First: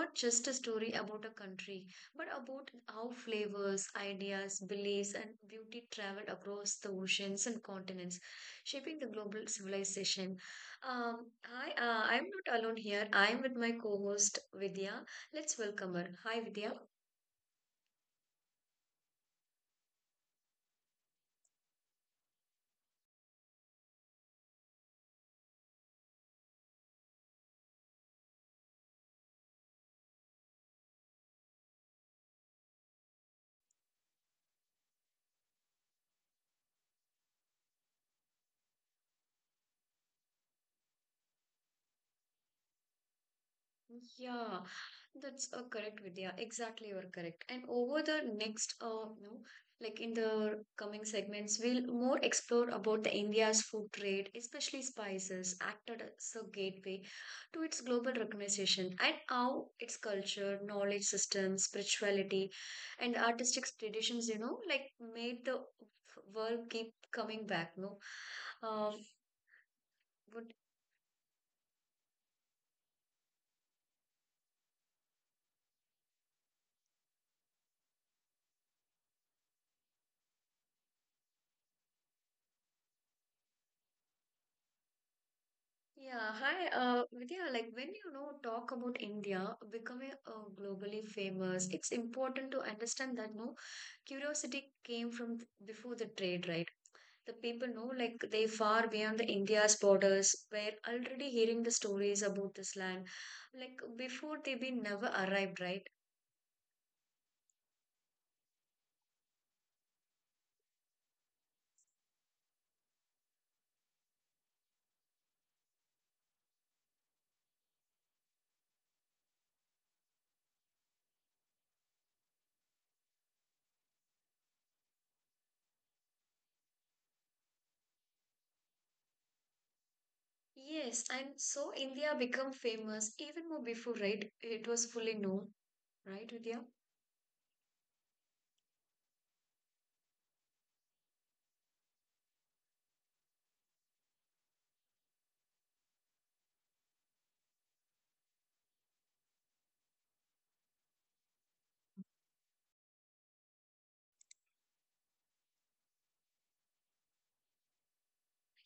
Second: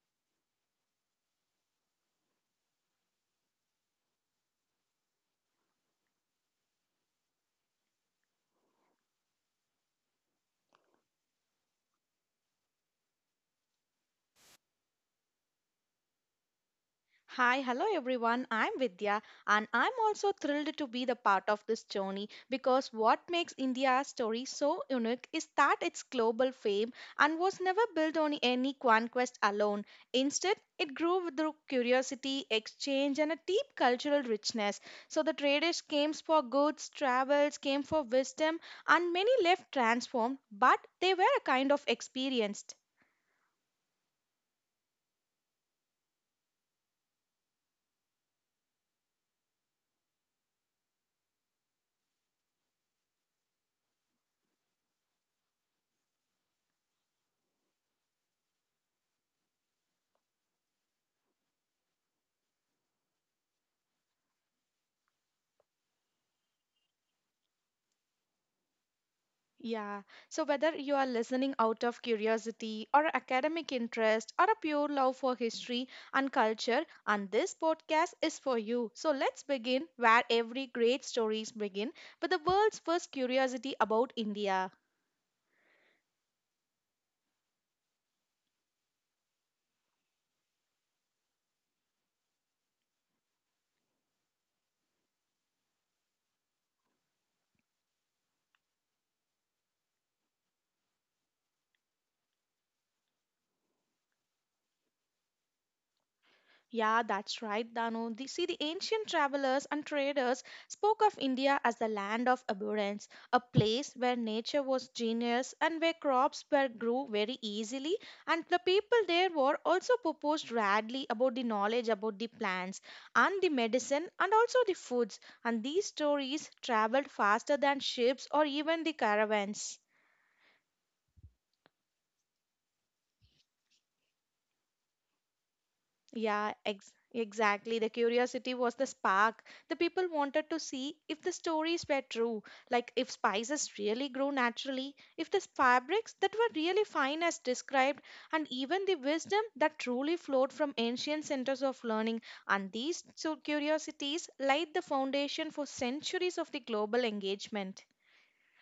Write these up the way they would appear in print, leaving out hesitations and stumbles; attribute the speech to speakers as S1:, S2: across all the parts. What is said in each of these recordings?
S1: not just a story about a country, but about how flavors, ideas, beliefs, and beauty traveled across the oceans and continents, shaping the global civilization. I'm not alone here. I'm with my co-host Vidya. Let's welcome her. Hi, Vidya.
S2: Hi, hello everyone. I'm Vidya and I'm also thrilled to be the part of this journey because what makes India's story so unique is that its global fame and was never built on any conquest alone. Instead, it grew through curiosity, exchange and a deep cultural richness. So the traders came for goods, travels, came for wisdom and many left transformed, but they were a kind of experienced.
S1: Yeah, that's a correct, Vidya. Exactly, you're correct. And over the next, like in the coming segments, we'll more explore about the India's food trade, especially spices, acted as a gateway to its global recognition, and how its culture, knowledge systems, spirituality, and artistic traditions, you know, like made the world keep coming back. No, um,
S2: Yeah. So,
S1: what
S2: whether you are listening out of curiosity or academic interest or a pure love for history and culture, and this podcast is for you. So, let's begin where every great stories begin with the world's first curiosity about India.
S1: Yeah, hi, Vidya, like when you know talk about India becoming globally famous, it's important to understand that no curiosity came from before the trade, right? The people know like they far beyond the India's borders were already hearing the stories about this land, like before they been never arrived, right?
S2: Yeah, that's right, Danu. See, the ancient travelers and traders spoke of India as the land of abundance, a place where nature was genius and where crops were grew very easily. And the people there were also proposed radly about the knowledge about the plants and the medicine and also the foods. And these stories traveled faster than ships or even the caravans.
S1: Yes, and so India become famous even more before, right? It was fully known, right,
S2: Yeah,
S1: Vidya?
S2: exactly. The curiosity was the spark. The people wanted to see if the stories were true, like if spices really grew naturally, if the fabrics that were really fine as described, and even the wisdom that truly flowed from ancient centers of learning. And these two curiosities laid the foundation for centuries of the global engagement.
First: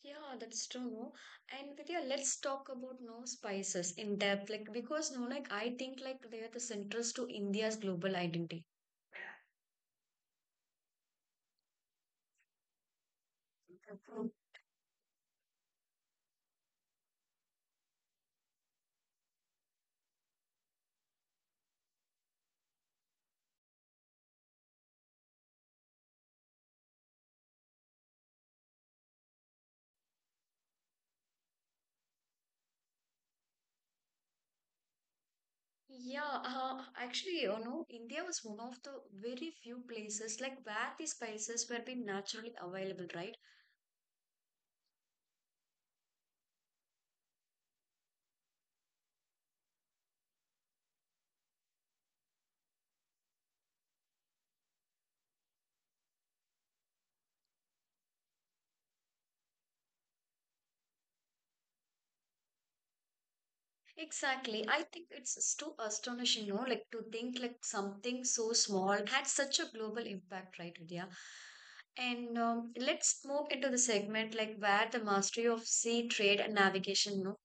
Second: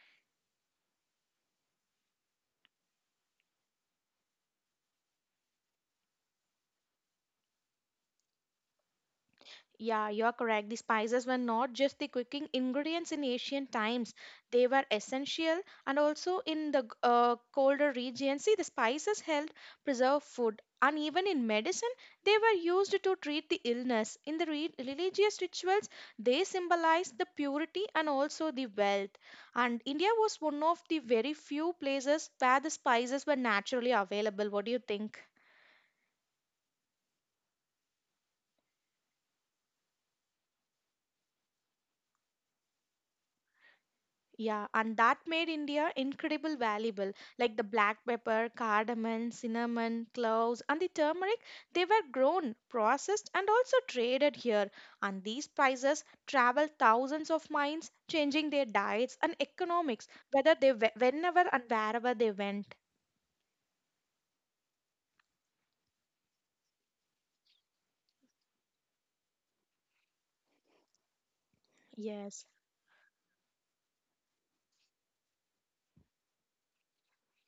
S1: Yeah, that's true, no? And Vidya, let's talk about no spices in depth, like because no, like I think like they are the centers to India's global identity.
S2: Yeah, you're correct. The spices were not just the cooking ingredients in ancient times.
S1: Mhm.
S2: They were essential and also in the colder regions. See, the spices helped preserve food. And even in medicine, they were used to treat the illness. In the religious rituals, they symbolized the purity and also the wealth. And India was one of the very few places where the spices were naturally available. What do you think?
S1: Yeah, actually, you know, India was one of the very few places like where the spices were being naturally available, right?
S2: Yeah, and that made India incredible valuable. Like the black pepper, cardamom, cinnamon, cloves, and the turmeric, they were grown, processed, and also traded here. And these spices traveled thousands of miles, changing their diets and economics, whether whenever and wherever they went.
S1: Exactly. I think it's too astonishing, no? Like to think like something so small had such a global impact, right, Vidya? And
S2: Yes.
S1: let's move into the segment like where the mastery of sea trade and navigation, no?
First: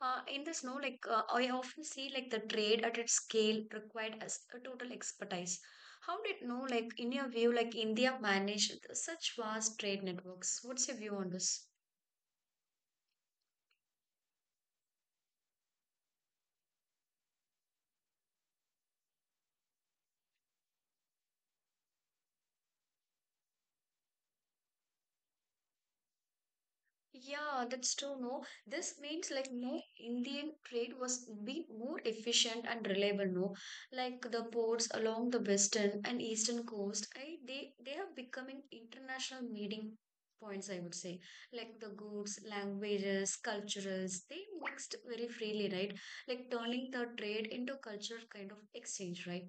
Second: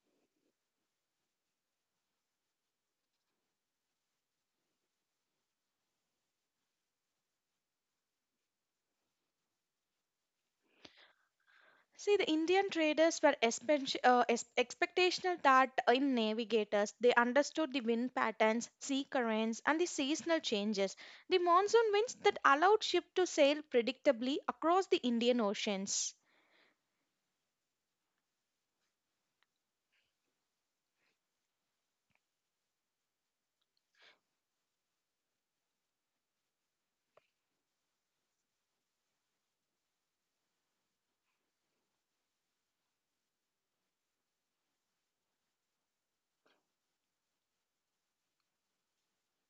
S1: In this, no, like I often see like the trade at its scale required as a total expertise. How did, no, like in your view, like India managed such vast trade networks? What's your view on this?
S2: See, the Indian traders were expectational that in navigators they understood the wind patterns, sea currents, and the seasonal changes. The monsoon winds that allowed ships to sail predictably across the Indian oceans.
S1: Yeah, that's true. No, this means like no Indian trade was be more efficient and reliable. No, like the ports along the western and eastern coast, I, they have becoming international meeting points. I would say like the goods, languages, cultures, they mixed very freely, right? Like turning the trade into culture kind of exchange, right?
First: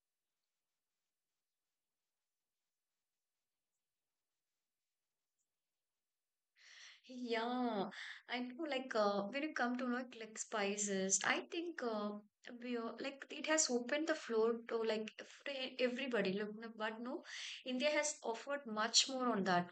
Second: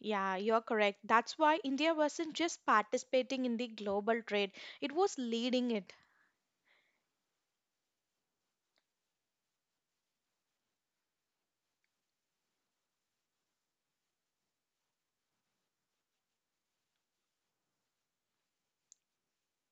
S2: Yeah, you're correct. That's why India wasn't just participating in the global trade, it was leading it.
S1: Yeah, I know. Like when you come to like spices, I think we are, like it has opened the floor to like for everybody. Look, but no, India has offered much more on that.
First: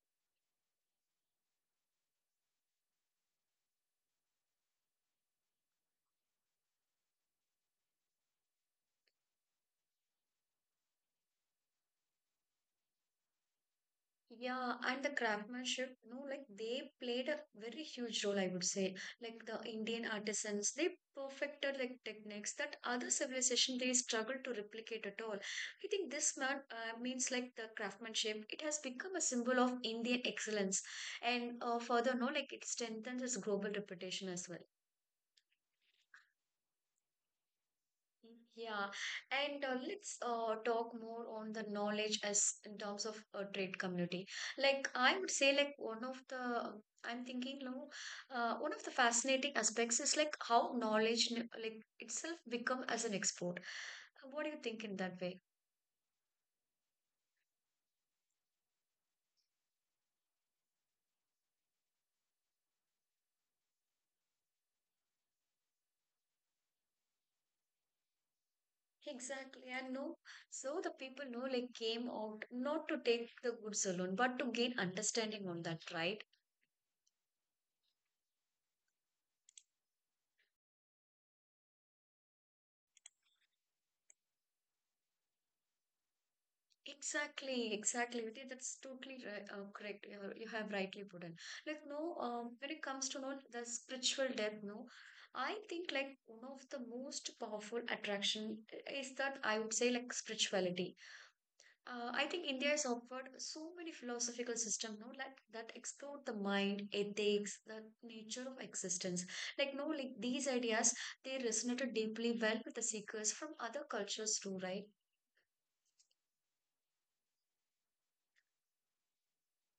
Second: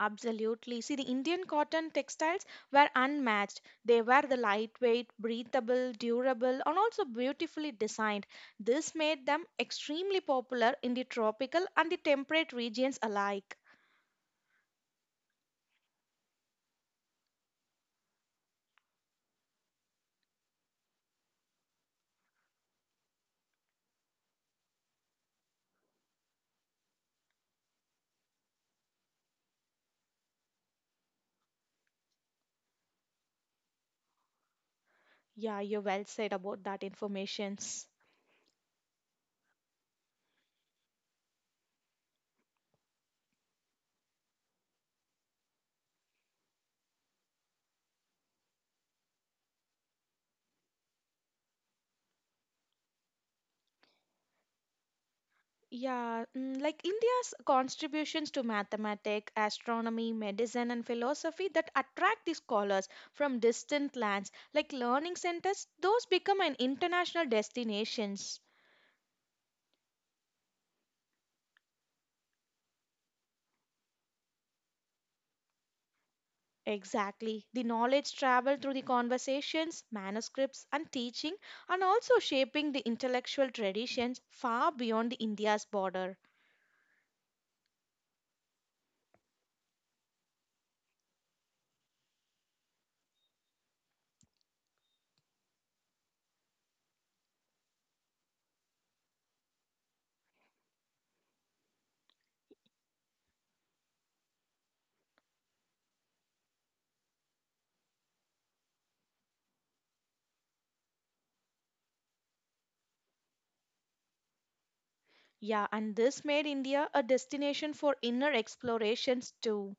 S2: Absolutely. See, the Indian cotton textiles were unmatched. They were the lightweight, breathable, durable, and also beautifully designed. This made them extremely popular in the tropical and the temperate regions alike.
S1: Yeah, and the craftsmanship, you know, like they played a very huge role, I would say. Like the Indian artisans, they perfected like techniques that other civilization they struggled to replicate at all. I think this man means like the craftsmanship, it has become a symbol of Indian excellence, and further, no, like it strengthens its global reputation as well.
S2: Yeah, you well said about that informations.
S1: Yeah, and let's talk more on the knowledge as in terms of trade community. Like I would say, like one of the I'm thinking, no, one of the fascinating aspects is like how knowledge like itself become as an export. What do you think in that way?
S2: Yeah, like India's contributions to mathematics, astronomy, medicine, and philosophy that attract the scholars from distant lands, like learning centers, those become an international destinations.
S1: Exactly, and no, so the people know like came out not to take the goods alone, but to gain understanding on that, right?
S2: Exactly. The knowledge traveled through the conversations, manuscripts, and teaching, and also shaping the intellectual traditions far beyond the India's border.
S1: Exactly, exactly, Vidya. That's totally right, correct. You have rightly put it. Like, no, when it comes to know the spiritual depth, no, I think like one of the most powerful attraction is that I would say like spirituality. I think India has offered so many philosophical system, no, like that explore the mind, ethics, the nature of existence. Like, no, like these ideas they resonated deeply well with the seekers from other cultures too, right?
S2: Yeah, and this made India a destination for inner explorations too.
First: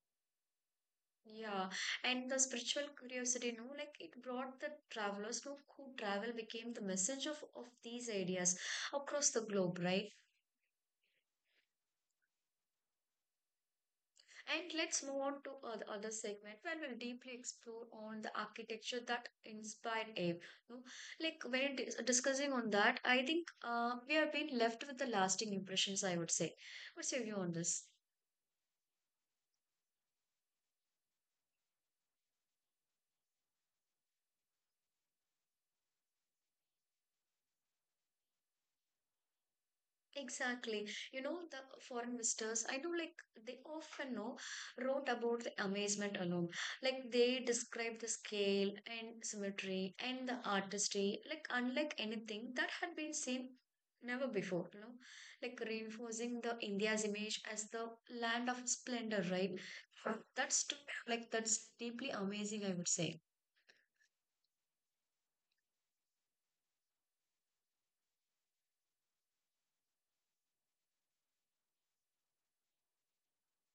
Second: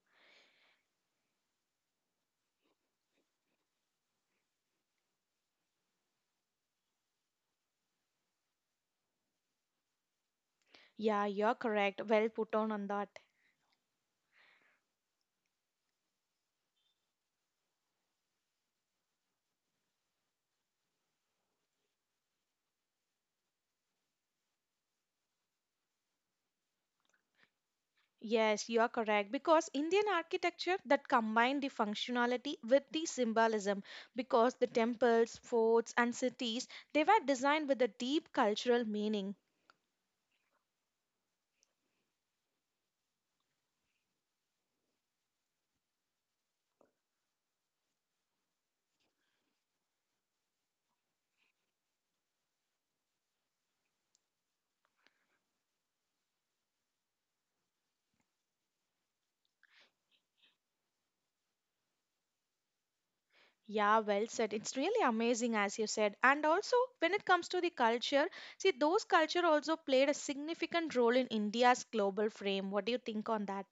S1: Yeah, and the spiritual curiosity, no, like it brought the travelers no, who travel became the message of these ideas across the globe, right?
S2: Yeah, you're correct. Well put on that.
S1: And let's move on to the other segment where we'll deeply explore on the architecture that inspired Abe. No, like when discussing on that, I think we have been left with the lasting impressions, I would say. What's your view on this?
S2: Yes, you are correct because Indian architecture that combined the functionality with the symbolism because the temples, forts and cities they were designed with a deep cultural meaning.
S1: Exactly. You know, the foreign visitors, I know like they often know wrote about the amazement alone. Like they describe the scale and symmetry and the artistry, like unlike anything that had been seen never before, you know, like reinforcing the India's image as the land of splendor, right? That's that's deeply amazing, I would say.
S2: Yeah, well said. It's really amazing, as you said. And also, when it comes to the culture, see, those culture also played a significant role in India's global frame. What do you think on that?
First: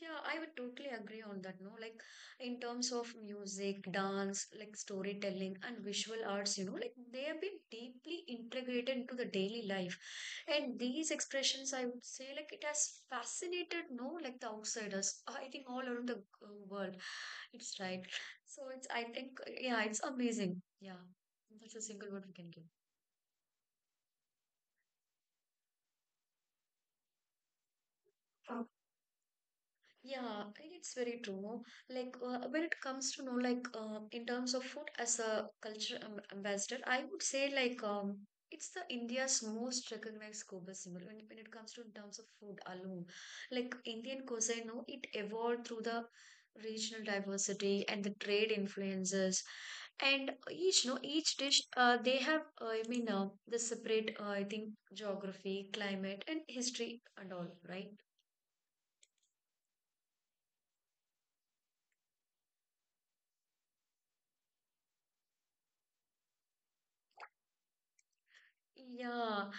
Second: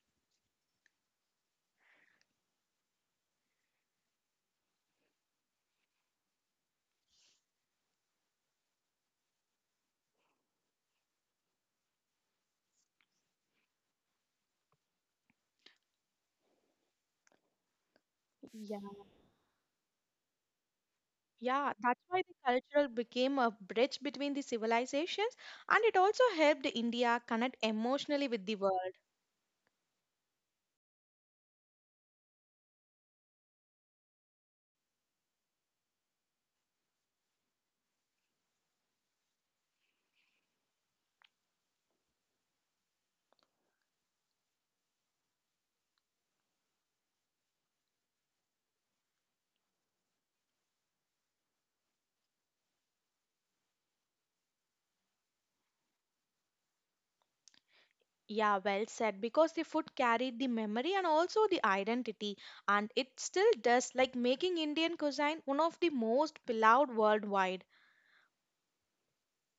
S1: Yeah, I would totally agree on that, no? Like in terms of music, dance, like storytelling and visual arts, you know, like they have been deeply integrated into the daily life. And these expressions, I would say, like it has fascinated, no, like the outsiders, I think all around the world. It's right. So it's, I
S2: Yeah.
S1: think, yeah, it's amazing. Yeah,
S2: Yeah,
S1: that's a
S2: that's
S1: single
S2: why
S1: word we
S2: the
S1: can give.
S2: cultural became a bridge between the civilizations, and it also helped India connect emotionally with the world.
S1: Yeah, it's very true. Like when it comes to know, like in terms of food as a culture ambassador, I would say like it's the India's most recognized global symbol when it comes to in terms of food alone. Like Indian cuisine, no, it evolved through the regional diversity and the trade influences, and each no each dish they have I mean the separate I think geography, climate, and history and all, right?
S2: Yeah, well said, because the food carried the memory and also the identity, and it still does, like making Indian cuisine one of the most beloved worldwide.
S1: Yeah.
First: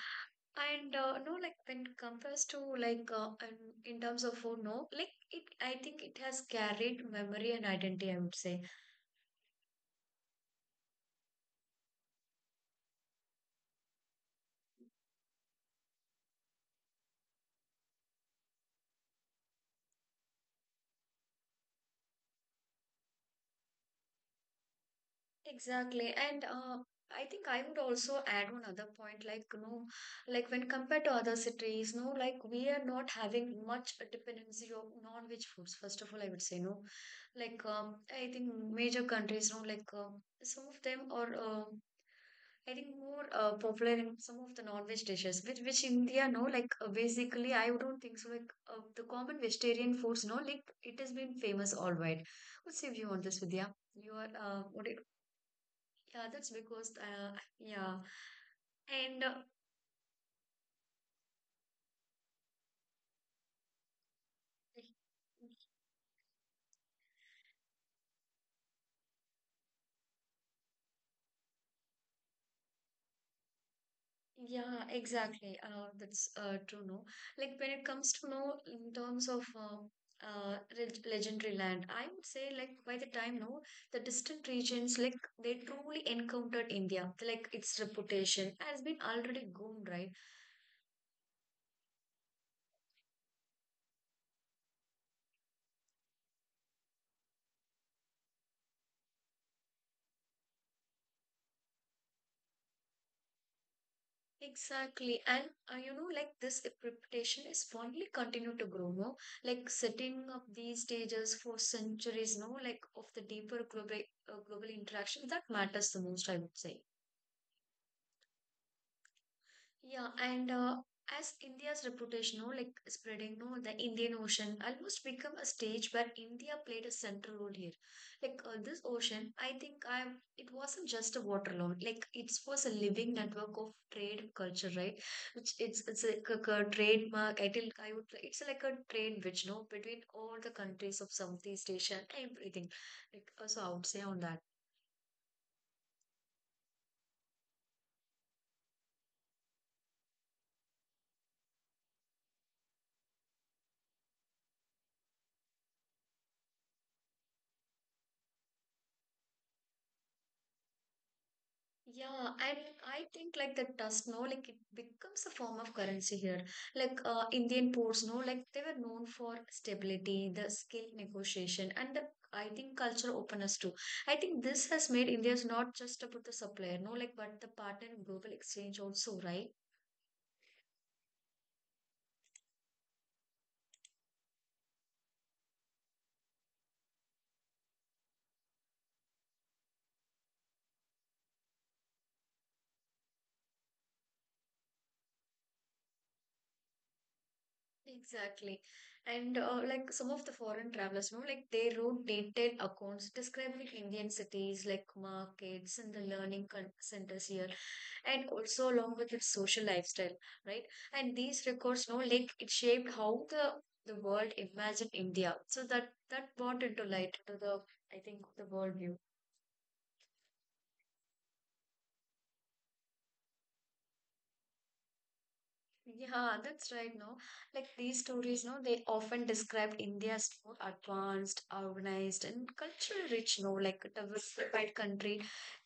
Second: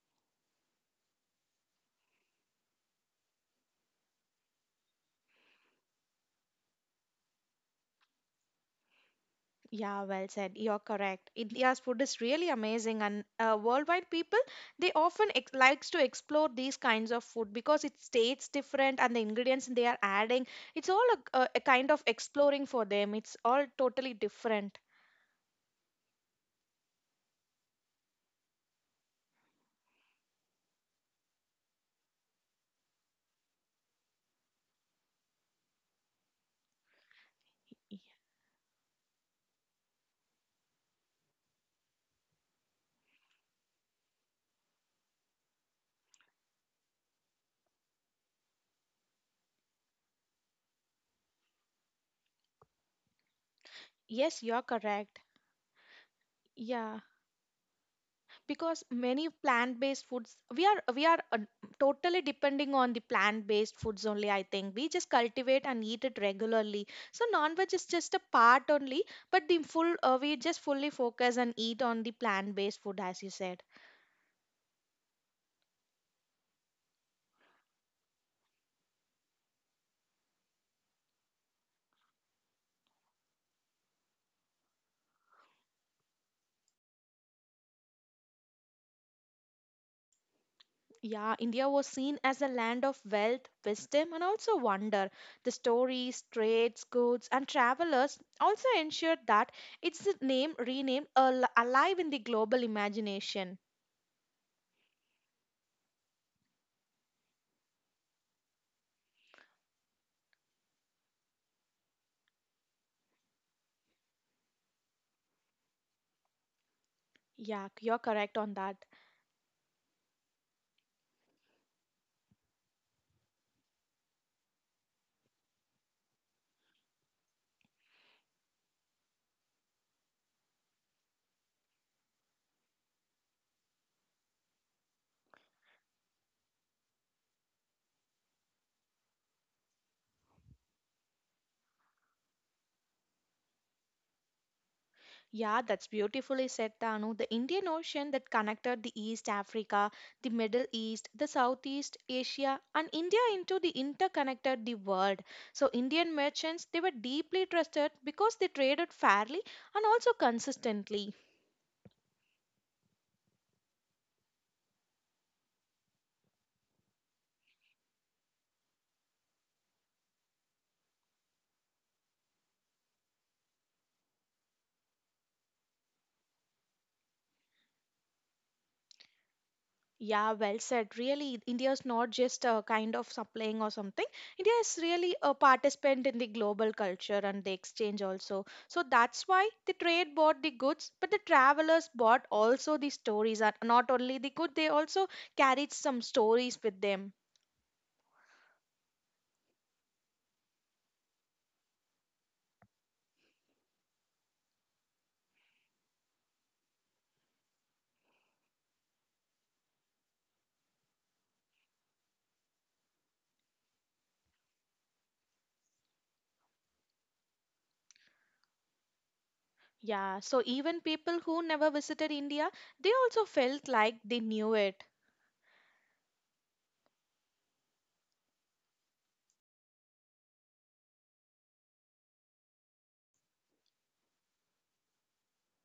S1: And no, like when it compares to like in terms of food, no, like it, I think it has carried memory and identity, I would say.
S2: Yeah, well said. You're correct. India's food is really amazing, and worldwide people they often likes to explore these kinds of food because it tastes different, and the ingredients they are adding, it's all a kind of exploring for them. It's all totally different.
S1: Exactly. And I think I would also add one other point, like, you know, like when compared to other cities, no, like we are not having much dependency of non-veg foods, first of all, I would say, no. Like,
S2: Y-
S1: I think major countries, no, like some of them are, I think, more popular in some of the non-veg dishes, which India, no, like basically, I don't think so. Like the common vegetarian foods, no, like it has been famous all wide. What's your view on this, Vidya? You are,
S2: Yes, you're
S1: what,
S2: correct.
S1: yeah, that's because,
S2: Yeah,
S1: yeah,
S2: because
S1: and
S2: many plant-based foods we are totally depending on the plant-based foods only. I think we just cultivate and eat it regularly, so non-veg is just a part only, but the full, we just fully focus and eat on the plant-based food as you said.
S1: yeah, exactly. That's true, no? Like when it comes to, no, in terms of legendary land, I would say, like, by the time, no, the distant regions, like, they truly encountered India, like, its reputation has been already gone, right?
S2: Yeah, India was seen as a land of wealth, wisdom and also wonder. The stories, trades, goods and travelers also ensured that its name renamed alive in the global imagination.
S1: Exactly, and you know, like this reputation is fondly continue to grow, no? Like setting up these stages for centuries, no? Like of the deeper global interaction that matters the most, I would say.
S2: Yeah, you're correct on that.
S1: Yeah, and as India's reputation, no, like spreading, no, the Indian Ocean almost become a stage where India played a central role here. Like this ocean, I think I it wasn't just a water lord. Like it was a living network of trade and culture, right? Which it's like a trademark. I think I would it's like a trade which no between all the countries of Southeast Asia and everything. Like so, I would say on that.
S2: Yeah, that's beautifully said, Tanu. The Indian Ocean that connected the East Africa, the Middle East, the Southeast Asia, and India into the interconnected the world. So Indian merchants they were deeply trusted because they traded fairly and also consistently.
S1: Yeah, and I think like the dust, no, like it becomes a form of currency here. Like Indian ports, no, like they were known for stability, the skill negotiation, and the I think cultural openness too. I think this has made India is not just about the supplier, no, like but the partner in global exchange also, right?
S2: Yeah, well said. Really, India is not just a kind of supplying or something. India is really a participant in the global culture and the exchange also. So that's why the trade bought the goods, but the travelers bought also the stories. And not only the good, they also carried some stories with them.
S1: Exactly. And like some of the foreign travelers, no, like they wrote detailed accounts describing Indian cities, like markets and the learning centers here and also along with its social lifestyle, right? And these records, no, like it shaped how the world imagined India. So that brought into light to the I think the world view.
S2: Yeah, so even people who never visited India, they also felt like they knew it.
S1: Yeah, that's right. No, like these stories, no, they often described India's more advanced, organized, and culturally rich, no, like a diversified country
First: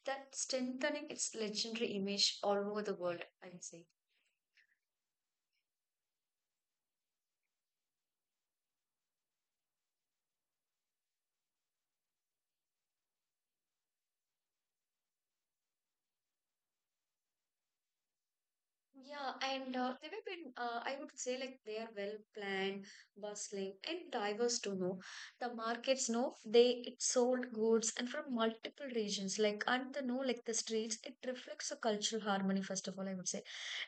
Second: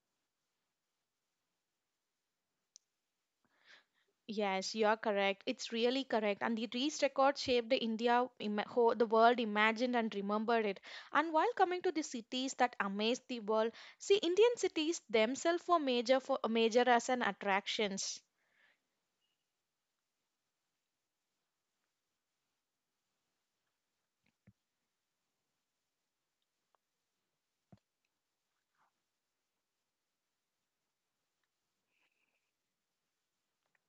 S1: that strengthening its legendary image all over the world. I'd say.
S2: Yes, you are correct. It's really correct. And the race record shaped the India, the world imagined and remembered it. And while coming to the cities that amazed the world, see, Indian cities themselves were major for major as an attractions.
S1: Yeah, and they have been, I would say, like they are well planned, bustling, and diverse to know. The markets know they it sold goods and from multiple regions, like and the know like the streets, it reflects a cultural harmony, first of all, I would say.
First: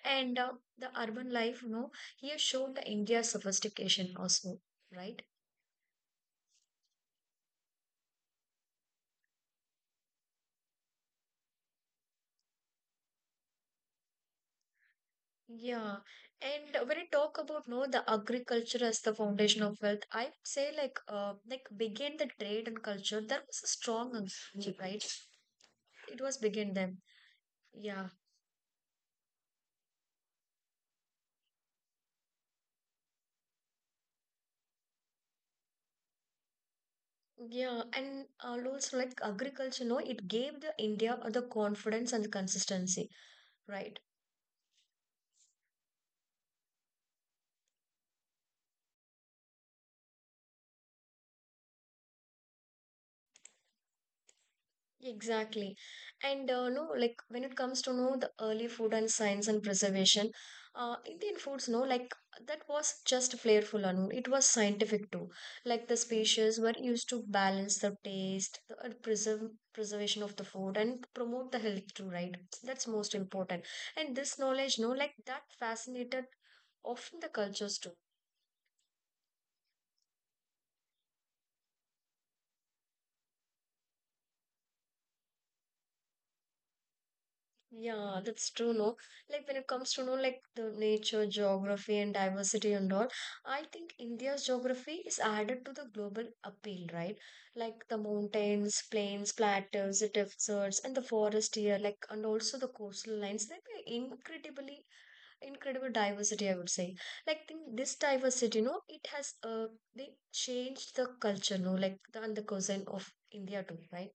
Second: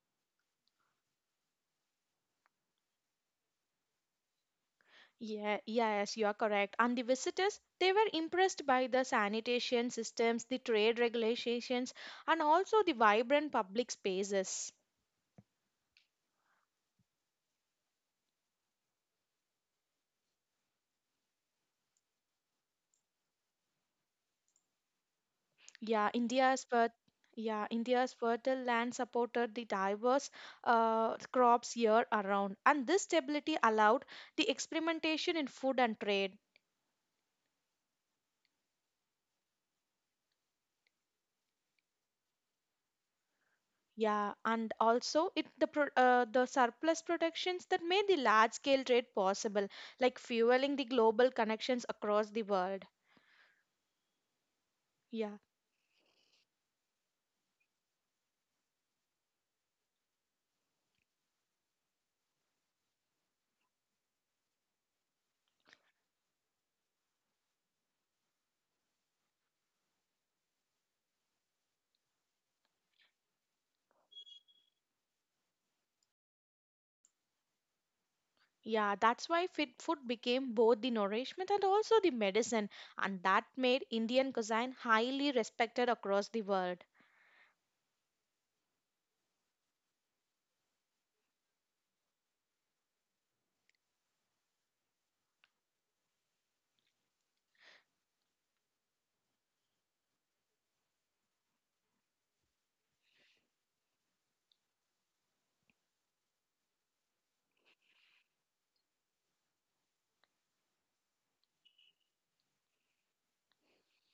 S1: And the urban life, you know, here shown the India's sophistication also, right?
S2: Yeah, yes, you are correct. And the visitors, they were impressed by the sanitation systems, the trade regulations, and also the vibrant public spaces.
S1: Yeah, and when I talk about no the agriculture as the foundation of wealth, I would say like like begin the trade and culture that was a strong agriculture, right?
S2: Yeah,
S1: It was
S2: India's
S1: begin
S2: fer
S1: them.
S2: yeah,
S1: Yeah,
S2: India's fertile land supported the diverse crops year around, and this stability allowed the experimentation in food and trade.
S1: yeah, and also like agriculture, no, it gave the India the confidence and the consistency, right?
S2: Yeah, and also it the pro the surplus productions that made the large scale trade possible, like fueling the global connections across the world. Yeah.
S1: Exactly. And no, like when it comes to know the early food and science and preservation, Indian foods, no, like that was just flavorful, Anu. It was scientific too. Like the species were used to balance the taste, the preserve preservation of the food, and promote the health too, right? That's most important. And this knowledge, no, like that fascinated often the cultures too.
S2: Yeah, that's why fit food became both the nourishment and also the medicine, and that made Indian cuisine highly respected across the world.
S1: Yeah, that's true, no? Like when it comes to, no, like the nature, geography, and diversity and all, I think India's geography is added to the global appeal, right? Like the mountains, plains, plateaus, deserts, and the forest here, like, and also the coastal lines, they are incredible diversity, I would say. Like think this diversity, no, it has, they changed the culture, no, like the cuisine of India too, right?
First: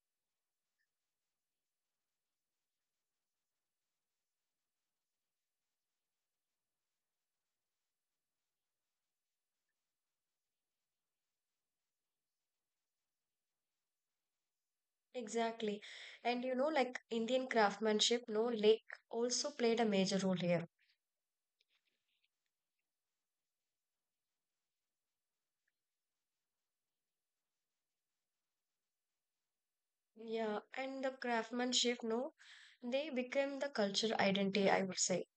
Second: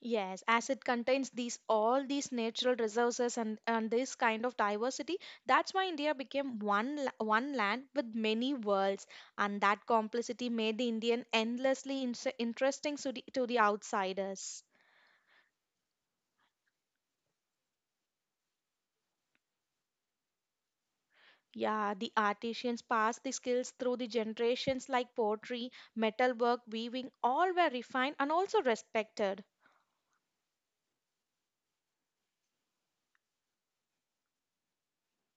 S2: Yes, as it contains these all these natural resources and this kind of diversity, that's why India became one land with many worlds, and that complexity made the Indian endlessly interesting to the outsiders.
S1: Exactly. And you know, like Indian craftsmanship, no, lake also played a major role here.
S2: Yeah, the artisans passed the skills through the generations, like pottery, metalwork, weaving, all were refined and also respected.
S1: Yeah, and the craftsmanship, no, they became the culture identity, I would say.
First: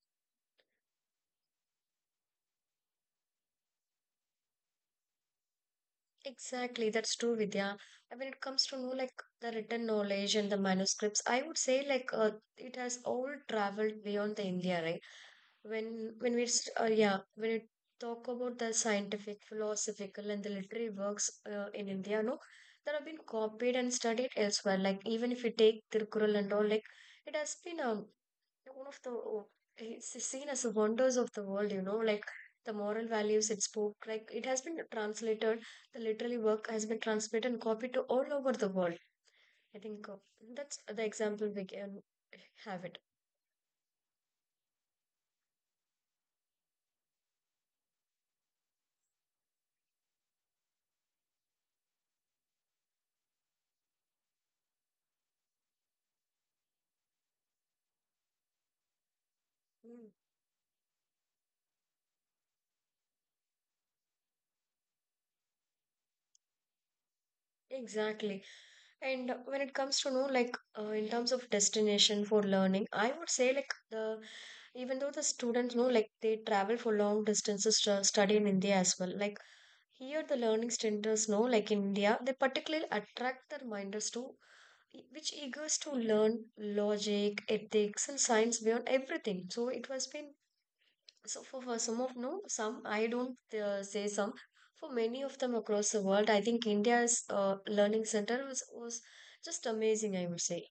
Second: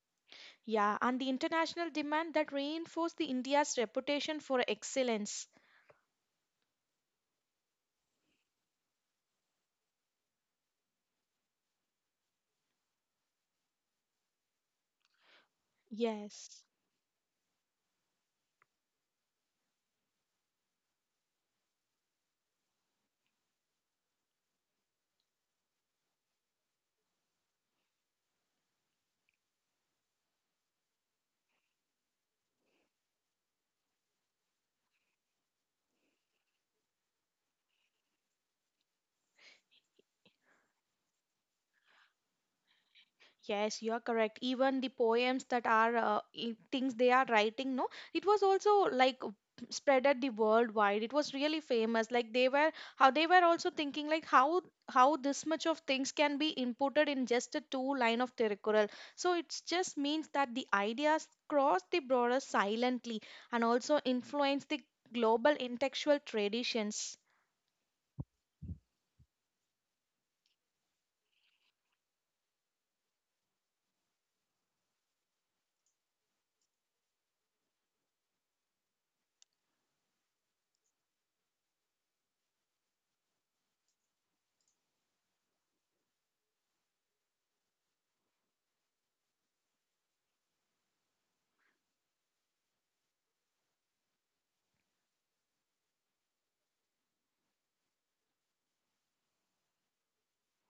S2: Yeah, and the international demand that reinforced the India's reputation for excellence.
S1: Exactly, that's true, Vidya. And when it comes to know like the written knowledge and the manuscripts, I would say like it has all traveled beyond the India, right? When when we
S2: Yes.
S1: s- uh, yeah when we talk about the scientific, philosophical, and the literary works in India, no, that have been copied and studied elsewhere. Like even if we take Tirukkural and all, like it has been one of the oh, it's seen as the wonders of the world, you know, like the moral values it spoke, like it has been translated, the literary work has been translated and copied to all over the world. I think that's the example we can have it.
S2: Yes, you are correct. Even the poems that are things they are writing, no, it was also like spread at the worldwide. It was really famous. Like they were how they were also thinking like how this much of things can be inputted in just a two line of Tirukkural. So it just
S1: Mm.
S2: means that the ideas cross the borders silently and also influence the global intellectual traditions.
S1: Exactly. And when it comes to know like in terms of destination for learning, I would say like the even though the students know, like they travel for long distances to study in India as well, like here, the learning centers know, like in India, they particularly attract their minders to which eagers to learn logic, ethics, and science beyond everything. So it has been so for some of no some I don't say some, for many of them across the world. I think India's learning center was just amazing, I would say.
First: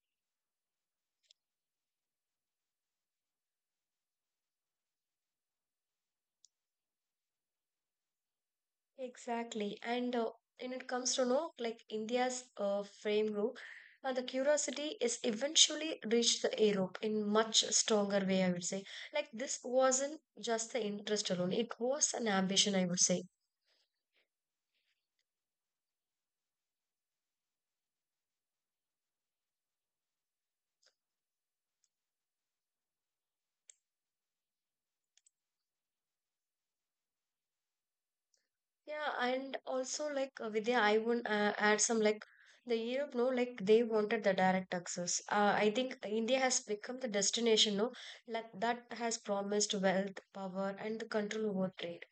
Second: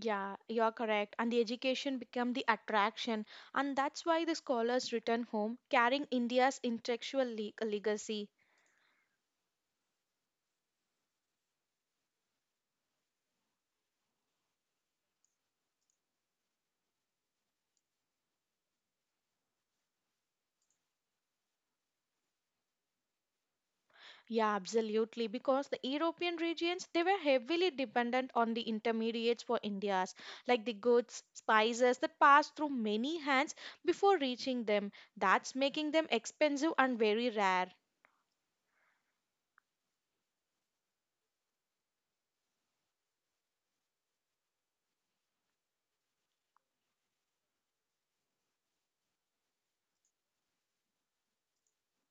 S2: Yeah, you're correct. And the education became the attraction. And that's why the scholars return home carrying India's intellectual legacy.
S1: Exactly. And when it comes to know like India's framework, the curiosity is eventually reached the Europe in much stronger way, I would say. Like this wasn't just the interest alone; it was an ambition, I would say.
S2: Yeah, absolutely. Because the European regions, they were heavily dependent on the intermediates for India's, like the goods, spices that passed through many hands before reaching them. That's making them expensive and very rare.
S1: Yeah, and also like Vidya, I would add some like the Europe, no, like they wanted the direct access. I think India has become the destination, no, like that has promised wealth, power, and the control over trade.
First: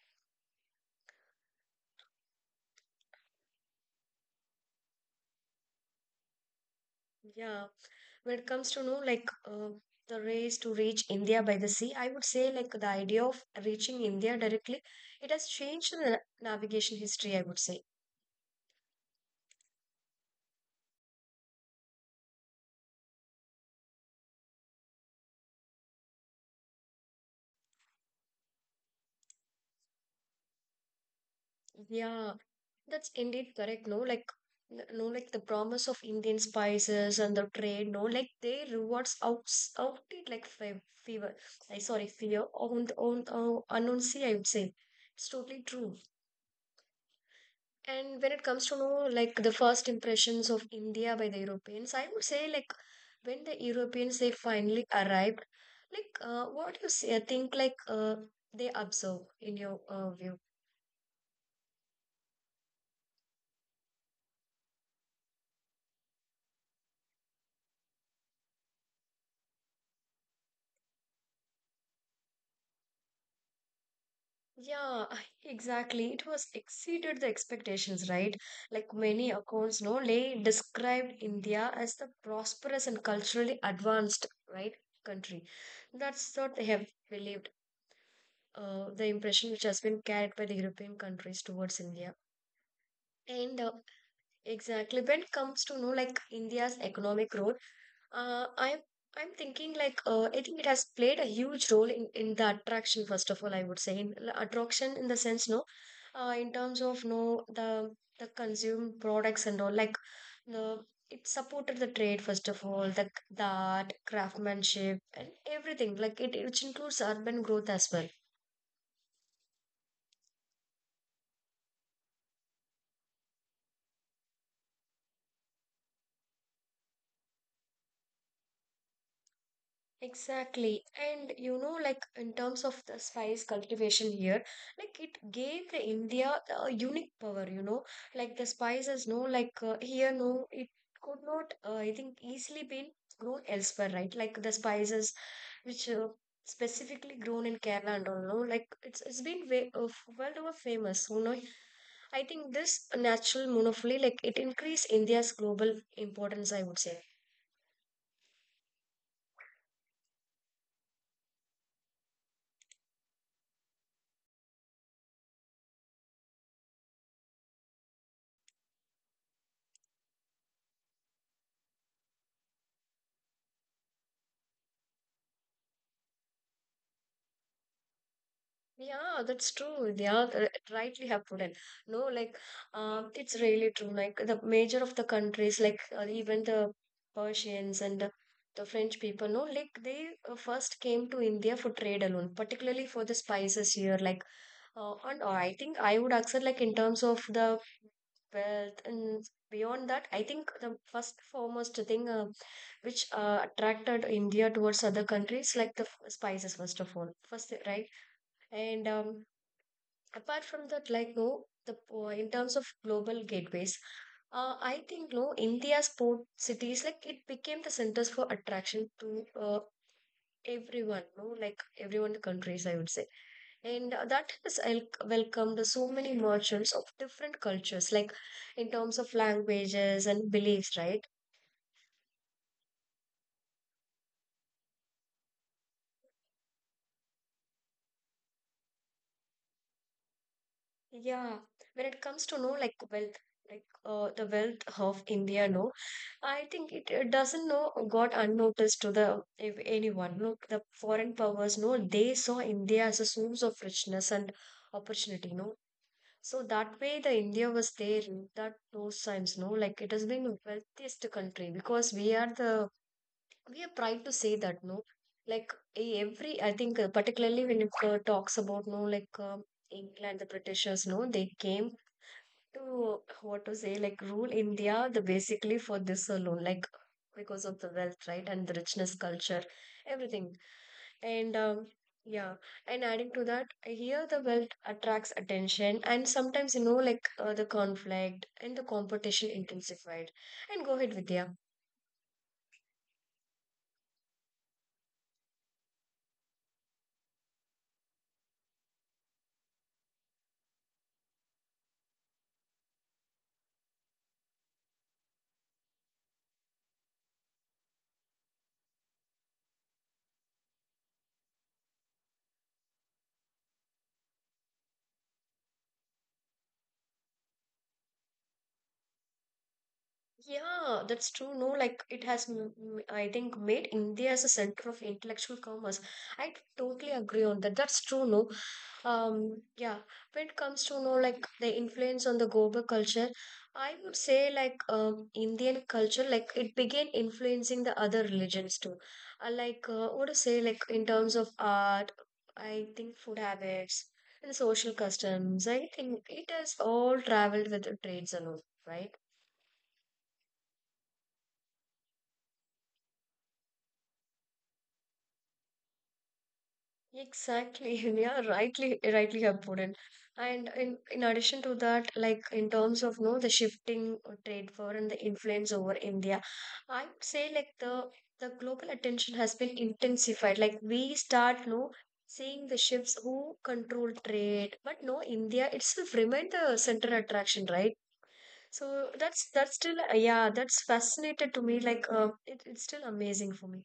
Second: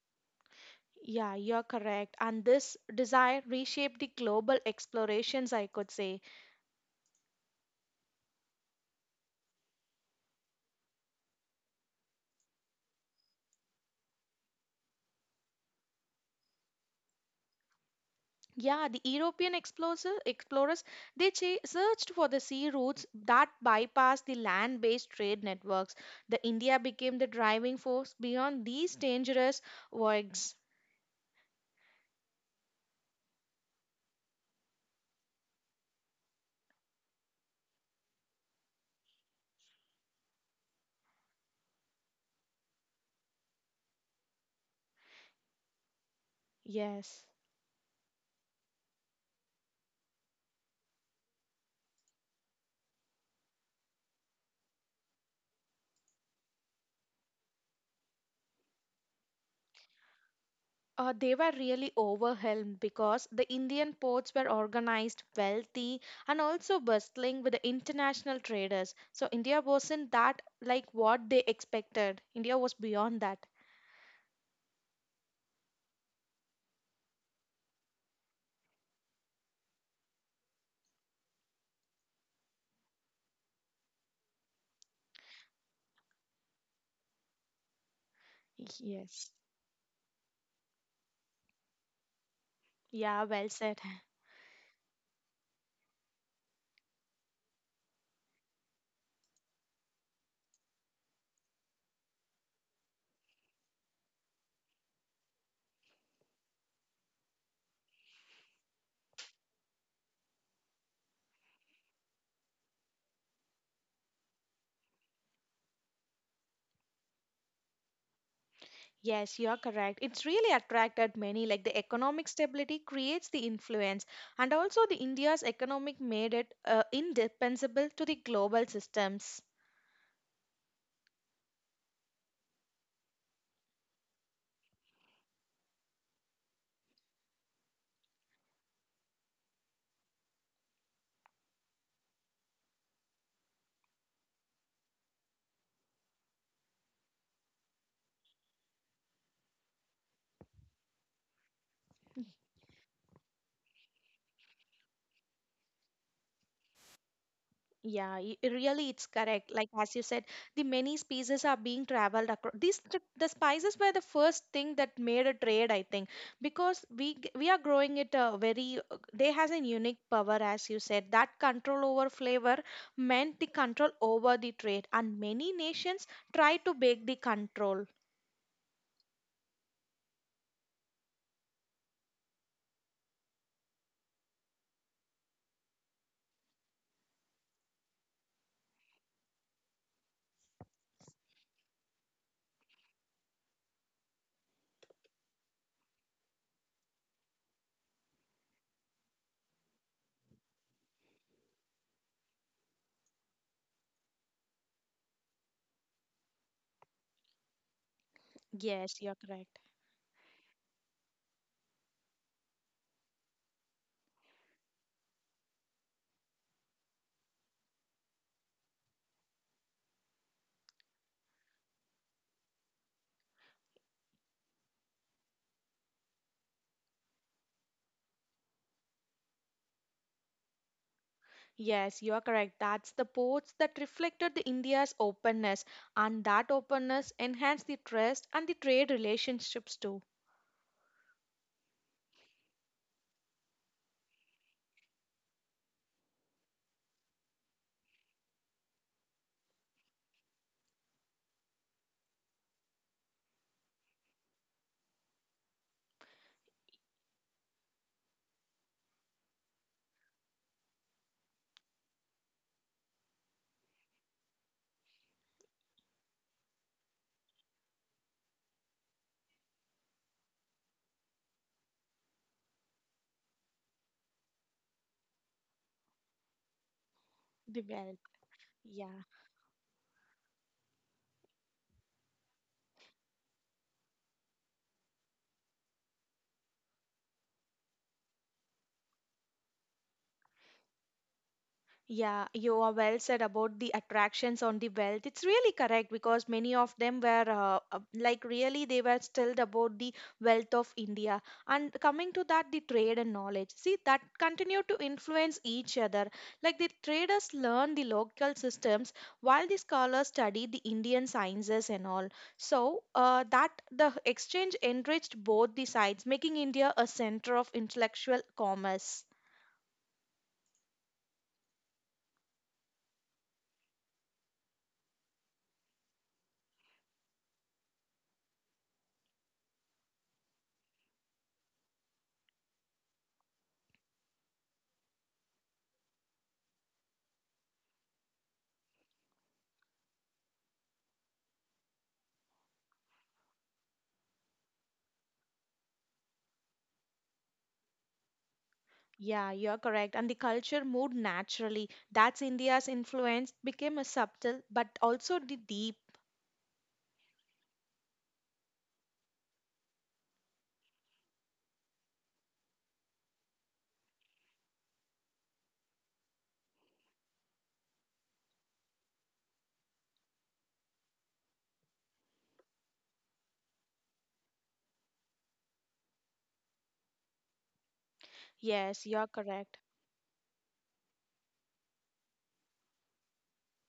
S2: Yeah, you're correct. And this desire reshaped the global explorations, I could say.
S1: Yeah, when it comes to know like the race to reach India by the sea, I would say like the idea of reaching India directly, it has changed the navigation history, I would say.
S2: Yeah, the European explorers they searched for the sea routes that bypassed the land-based trade networks. The India became the driving force beyond these dangerous voyages.
S1: Yeah, that's indeed correct, no, like no like the promise of Indian spices and the trade, no, like they rewards out it like fever. I sorry, fear on the on unknown sea, I would say. It's totally true.
S2: Yes.
S1: And when it comes to know like the first impressions of India by the Europeans, I would say like when the Europeans they finally arrived, like what you say, I think like they observe in your view.
S2: They were really overwhelmed because the Indian ports were organized, wealthy, and also bustling with the international traders. So India wasn't that like what they expected. India was beyond that.
S1: Yeah, exactly. It was exceeded the expectations, right? Like many accounts, no, they described India as the prosperous and culturally advanced, right, country. That's what they have believed. The
S2: Yes.
S1: impression which has been carried by the European countries towards India.
S2: Yeah, well
S1: And
S2: said.
S1: Exactly, when it comes to know like India's economic role, uh, I'm I'm thinking like I think it has played a huge role in the attraction. First of all, I would say in attraction in the sense no, in terms of no the the consumed products and all, like the it supported the trade, first of all the the art craftsmanship and everything, like it which includes urban growth as well.
S2: Yes, you are correct. It's really attracted many, like the economic stability creates the influence, and also the India's economic made it indispensable to the global systems.
S1: Exactly. And you know, like in terms of the spice cultivation here, like it gave the India a unique power, you know, like the spices, no, like here, no, it could not, I think, easily been grown elsewhere, right? Like the spices which specifically grown in Kerala and all, no, like it's been way, world over famous, you know. I think this natural monopoly, like it increased India's global importance, I would say.
S2: Yeah, really, it's correct. Like as you said, the many species are being traveled across. These the spices were the first thing that made a trade, I think, because we are growing it very. They has a unique power, as you said. That control over flavor meant the control over the trade, and many nations try to break the control.
S1: Yeah, that's true. They are rightly have put in. No, like it's really true. Like the major of the countries, like even the Persians and the French people, no, like they first came to India for trade alone, particularly for the spices here. Like, and I think I would accept like in terms of the wealth and beyond that, I think the first foremost thing which attracted India towards other countries, like the spices, first of all, first, right? And
S2: Yes, you're correct.
S1: Apart from that, like no the in terms of global gateways, I think no India's port cities, like it became the centers for attraction to everyone, no, like everyone in the countries, I would say. And that has welcomed so many merchants of different cultures, like in terms of languages and beliefs, right?
S2: Yes, you are correct. That's the ports that reflected the India's openness, and that openness enhanced the trust and the trade relationships too.
S1: Yeah, when it comes to no like wealth, like the wealth of India, no, I think it doesn't know got unnoticed to the if anyone. Look, the foreign powers know they saw India as a source of richness and opportunity. No, so that way the India was there. In that those times, no, like it has been the wealthiest country because we are proud to say that. No, like every I think particularly when it talks about no like England, the Britishers. No, they came to what to say, like rule India the basically for this alone, like because
S2: The
S1: of the
S2: wealth.
S1: wealth, right? And the richness
S2: Yeah.
S1: culture everything. And um, yeah and adding to that here, the wealth attracts attention and sometimes, you know, like the conflict and the competition intensified. And go ahead, Vidya.
S2: Yeah, you are well said about the attractions on the wealth. It's really correct because many of them were like really they were stilled about the wealth of India. And coming to that, the trade and knowledge. See, that continue to influence each other. Like the traders learn the local systems while the scholars study the Indian sciences and all. So that the exchange enriched both the sides, making India a center of intellectual commerce.
S1: Yeah, that's true. No, like it has, I think, made India as a center of intellectual commerce. I totally agree on that. That's true. No, um, yeah. When it comes to no, like the influence on the global culture, I would say like Indian culture, like it began influencing the other religions too. What to say, like in terms of art, I think food habits and social customs. I think it has all traveled with the trades and all, right?
S2: Yeah, you're correct. And the culture moved naturally. That's India's influence became a subtle but also the deep.
S1: Exactly. Yeah, rightly, rightly have put in. And in addition to that, like in terms of no the shifting trade war and the influence over India, I'd say like the global attention has been intensified. Like we start no seeing the ships who control trade, but no India itself remained the central attraction, right?
S2: Yes,
S1: So
S2: you're
S1: that's that's
S2: correct.
S1: still yeah, that's fascinated to me. Like it's still amazing for me.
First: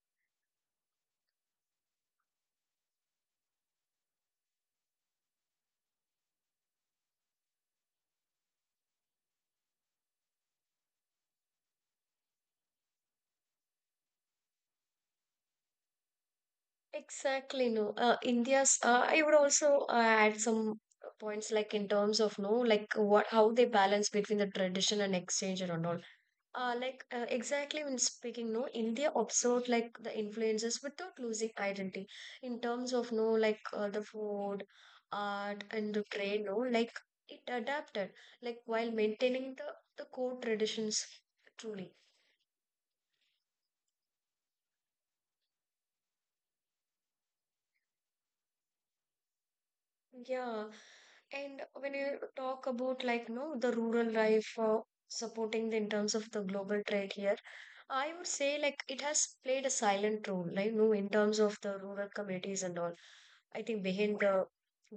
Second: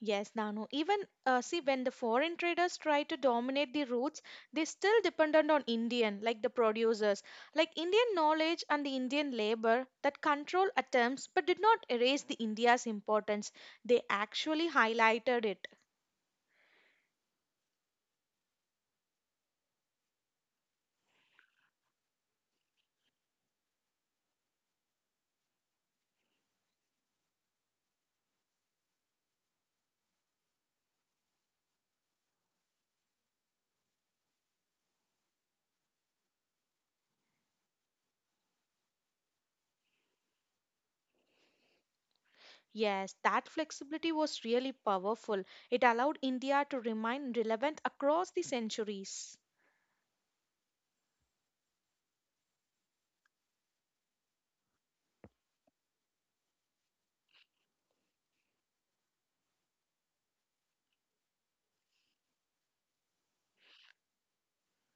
S2: Yes, Danu. Even, see, when the foreign traders try to dominate the routes, they still dependent on Indian, like the producers, like Indian knowledge and the Indian labor that control attempts, but did not erase the India's importance. They actually highlighted it.
S1: Exactly, no. India's, I would also add some points like in terms of no, like what how they balance between the tradition and exchange and all. Exactly when speaking, no, India absorbed like the influences without losing identity in terms of no, like the food, art, and the trade, no, like it adapted, like while maintaining the core traditions. Truly.
S2: Yes, that flexibility was really powerful. It allowed India to remain relevant across the centuries.
S1: Yeah, and when you talk about like no the rural life, supporting the, in terms of the global trade here, I would say like it has played a silent role, like no in terms of the rural communities and all. I think behind the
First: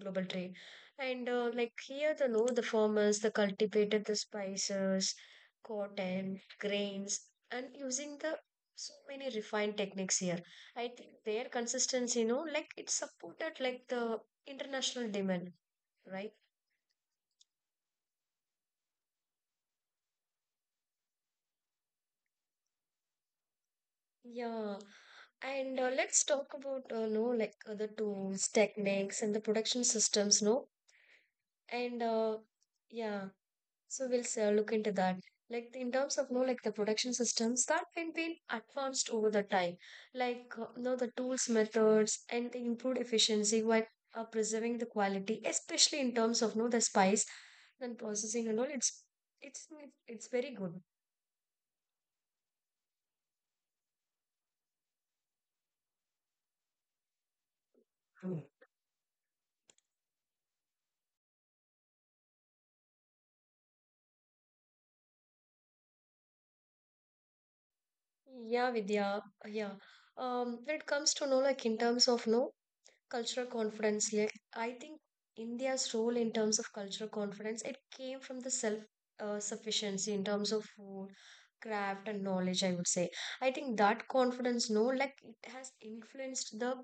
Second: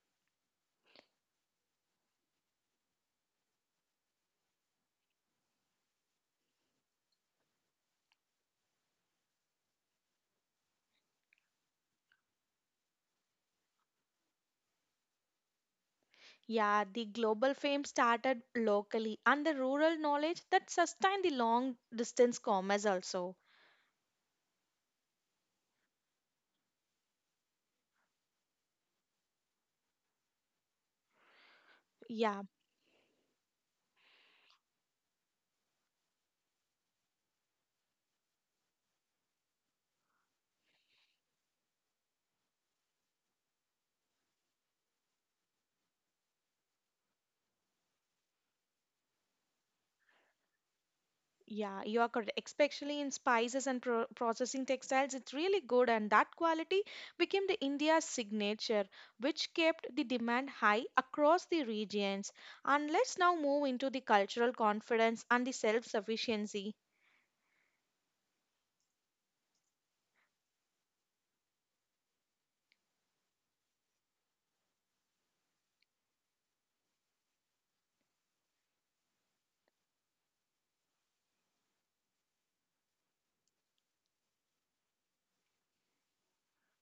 S1: global trade, and like here the no the farmers the cultivated the spices, cotton, grains, and using the so many refined techniques here. I think their consistency, you know, like it supported like the international demand, right?
S2: Yeah, the global fame started locally and the rural knowledge that sustained the long distance commerce also.
S1: Yeah, and let's talk about no like the tools, techniques, and the production systems, no, and uh,
S2: Yeah,
S1: yeah, so we'll look into that. Like in terms of no like the production systems that can be advanced over the time, like no the tools, methods, and the improved efficiency while preserving the quality, especially in terms of no the spice and processing and all. It's it's very good.
S2: yeah, you are correct. Especially in spices and processing textiles, it's really good, and that quality became the India's signature, which kept the demand high across the regions. And let's now move into the cultural confidence and the self-sufficiency.
S1: Yeah, Vidya. Yeah. When it comes to know, like in terms of no cultural confidence, like I think India's role in terms of cultural confidence, it came from the self sufficiency in terms of food, craft, and knowledge, I would say. I think that confidence, no, like it has influenced the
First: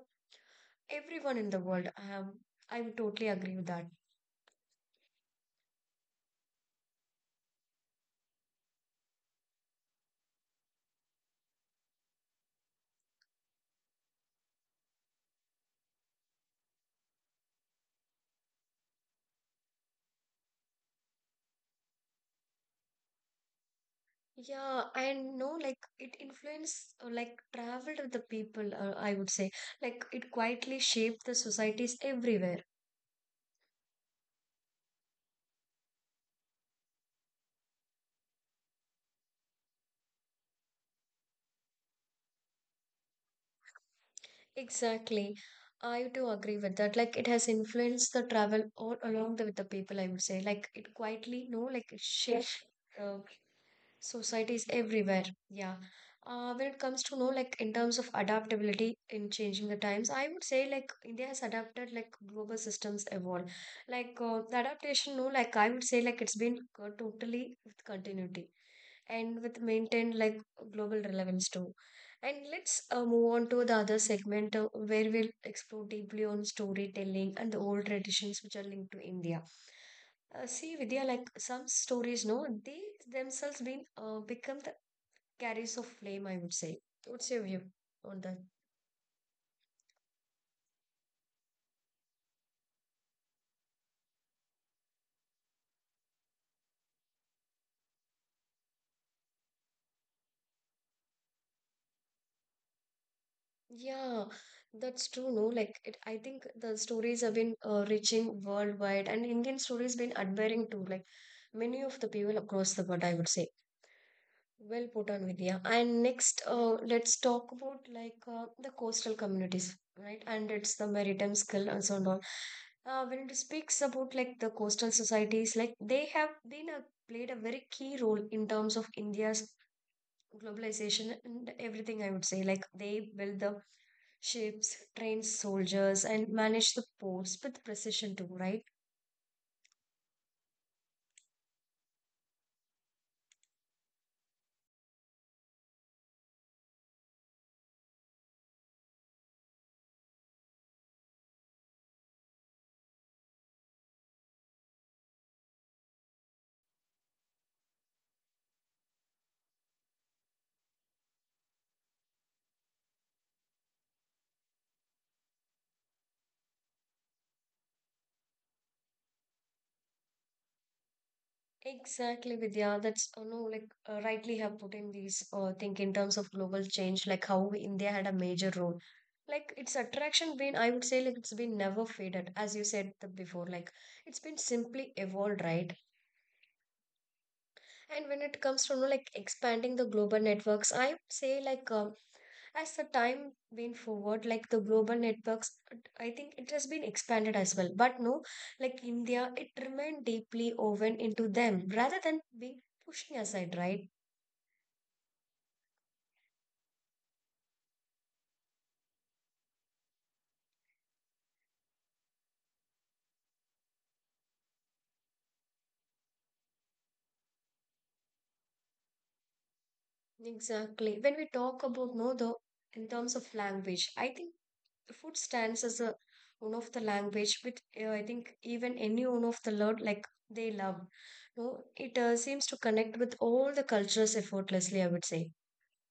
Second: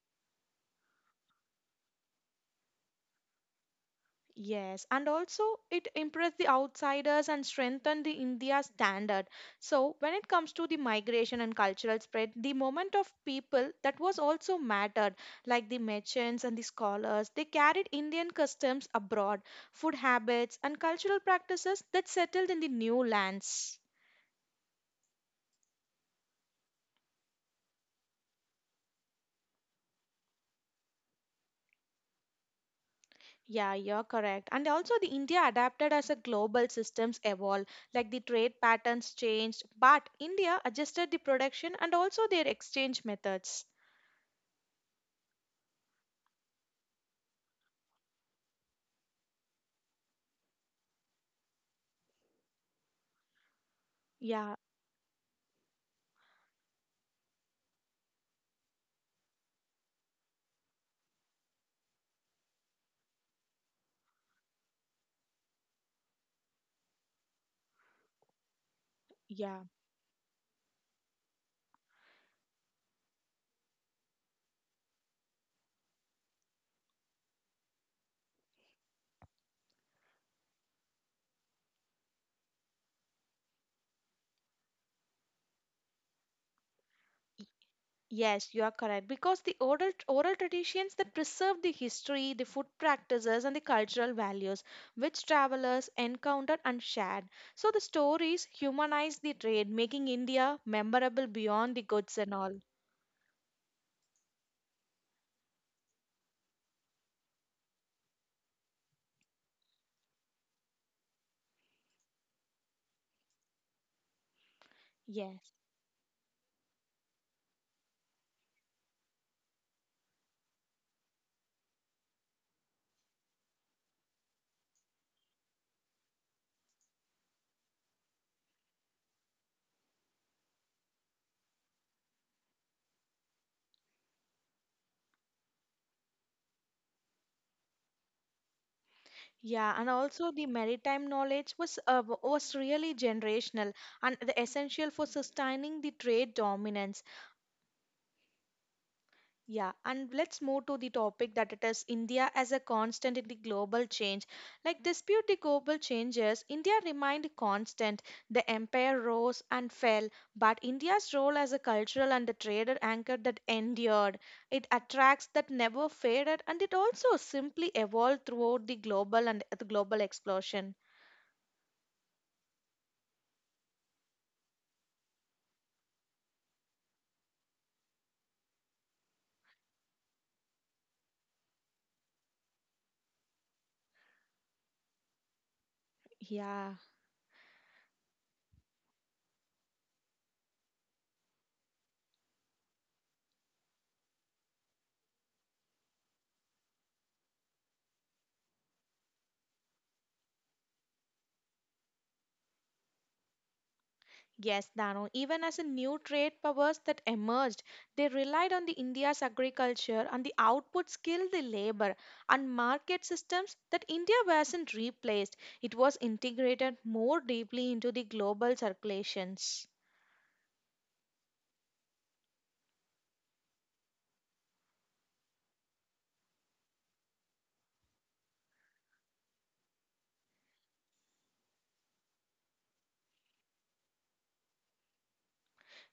S1: everyone in the world. I would totally agree with that.
S2: Yes, and also it impressed the outsiders and strengthened the India standard. So when it comes to the migration and cultural spread, the moment of people that was also mattered, like the merchants and the scholars, they carried Indian customs abroad, food habits and cultural practices that settled in the new lands.
S1: Yeah, I know like it influenced like traveled with the people, I would say. Like it quietly shaped the societies everywhere.
S2: Yeah, you're correct. And also the India adapted as a global systems evolved, like the trade patterns changed, but India adjusted the production and also their exchange methods.
S1: Exactly. I do agree with that. Like it has influenced the travel all along the, with the people, I would say. Like it quietly, no, like it shaped uh,
S2: Yeah,
S1: Society is everywhere. Yeah. When it comes to know like in terms of adaptability in changing the times, I would say like India has adapted like global systems evolve. The adaptation, no, like I would say like it's been totally with continuity and with
S2: yeah.
S1: maintained like global relevance too. And let's move on to the other segment where we'll explore deeply on storytelling and the old traditions which are linked to India. See, Vidya, like some stories, no, they themselves been become the carriers of flame, I would say. What's your view on that?
S2: Yes, you are correct. Because the oral traditions that preserve the history, the food practices, and the cultural values which travelers encountered and shared. So the stories humanize the trade, making India memorable beyond the goods and all.
S1: Yeah, that's true, no? Like it, I think the stories have been reaching worldwide, and Indian stories been admiring too, like many of the people across the world, I would say. Well put on
S2: Yes.
S1: Vidya. And next, let's talk about like the coastal communities, right? And it's the maritime skill and so on. When it speaks about like the coastal societies, like they have played a very key role in terms of India's globalization and everything. I would say like they build the ships, train soldiers, and manage the ports with precision too, right?
S2: Yeah, and also the maritime knowledge was really generational and the essential for sustaining the trade dominance. Yeah, and let's move to the topic that it is India as a constant in the global change. Like dispute the global changes, India remained constant. The empire rose and fell, but India's role as a cultural and a trader anchor that endured. It attracts that never faded, and it also simply evolved throughout the global and the global explosion.
S1: Exactly, Vidya. That's you know, like rightly have put in these think in terms of global change, like how India had a major role. Like its attraction been, I would say, like it's been never faded, as you said the before. Like it's been simply evolved, right?
S2: Yeah.
S1: And when it comes to you know, like expanding the global networks, I would say like as the time been forward, like the global networks, I think it has been expanded as well. But no, like India, it remained deeply woven into them rather than being pushing aside, right?
S2: Yes, Dano, even as a new trade powers that emerged, they relied on the India's agriculture and the output skill, the labor and market systems that India wasn't replaced. It was integrated more deeply into the global circulations.
S1: Exactly. When we talk about no, though, in terms of language, I think the food stands as a one of the language which I think even any one of the Lord like they love. No, it seems to connect with all the cultures effortlessly, I would say.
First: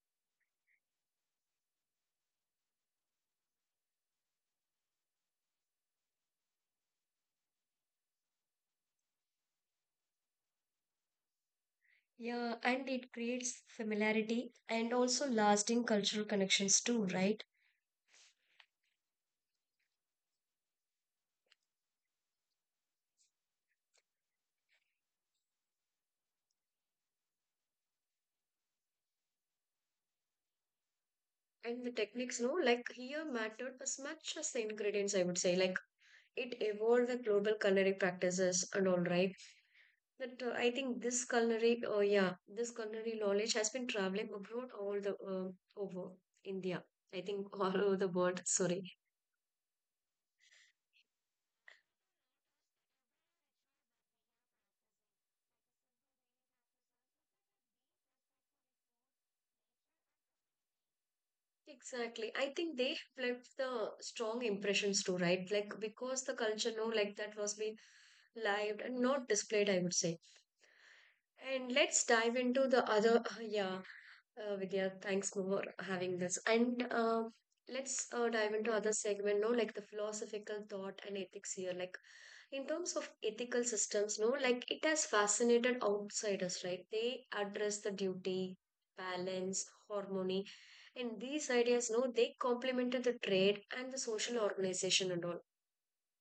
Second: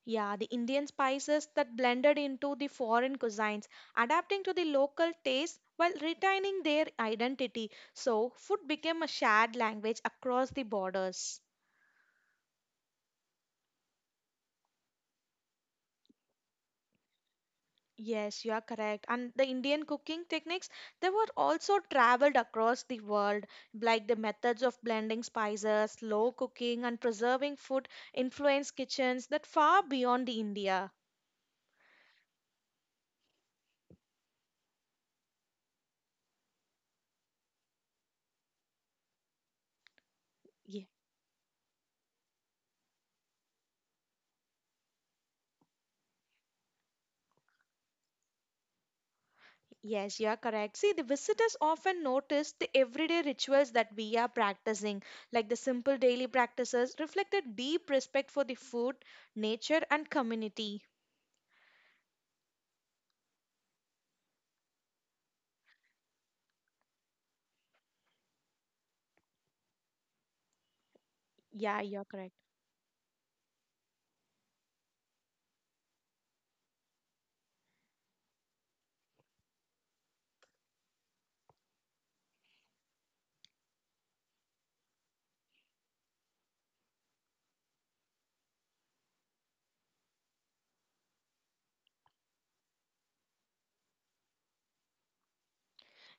S2: Yeah, the Indian spices that blended into the foreign cuisines, adapting to the local taste while retaining their identity. So, food became a shared language across the borders.
S1: Yeah, and it creates familiarity and also lasting cultural connections too, right?
S2: Yes, you are correct. And the Indian cooking techniques, they were also traveled across the world, like the methods of blending spices, slow cooking, and preserving food influenced kitchens that far beyond the India.
S1: And the techniques, no, like here mattered as much as the ingredients, I would say. Like it evolved the global culinary practices and all, right? But I
S2: Ye-
S1: think this culinary, oh yeah, this culinary knowledge has been traveling abroad all the over India. I think all over the world. Sorry.
S2: Yes, you are correct. See, the visitors often notice the everyday rituals that we are practicing, like the simple daily practices reflect a deep respect for the food, nature, and community.
S1: Exactly. I think they have left the strong impressions too, right? Like because the culture no like that was being lived and not displayed, I would say. And
S2: Yeah,
S1: let's
S2: you're
S1: dive
S2: correct.
S1: into the other yeah, Vidya, thanks for having this. And let's dive into other segment, no, like the philosophical thought and ethics here. Like in terms of ethical systems no like it has fascinated outsiders, right? They address the duty, balance, harmony, and these ideas no they complemented the trade and the social organization and all.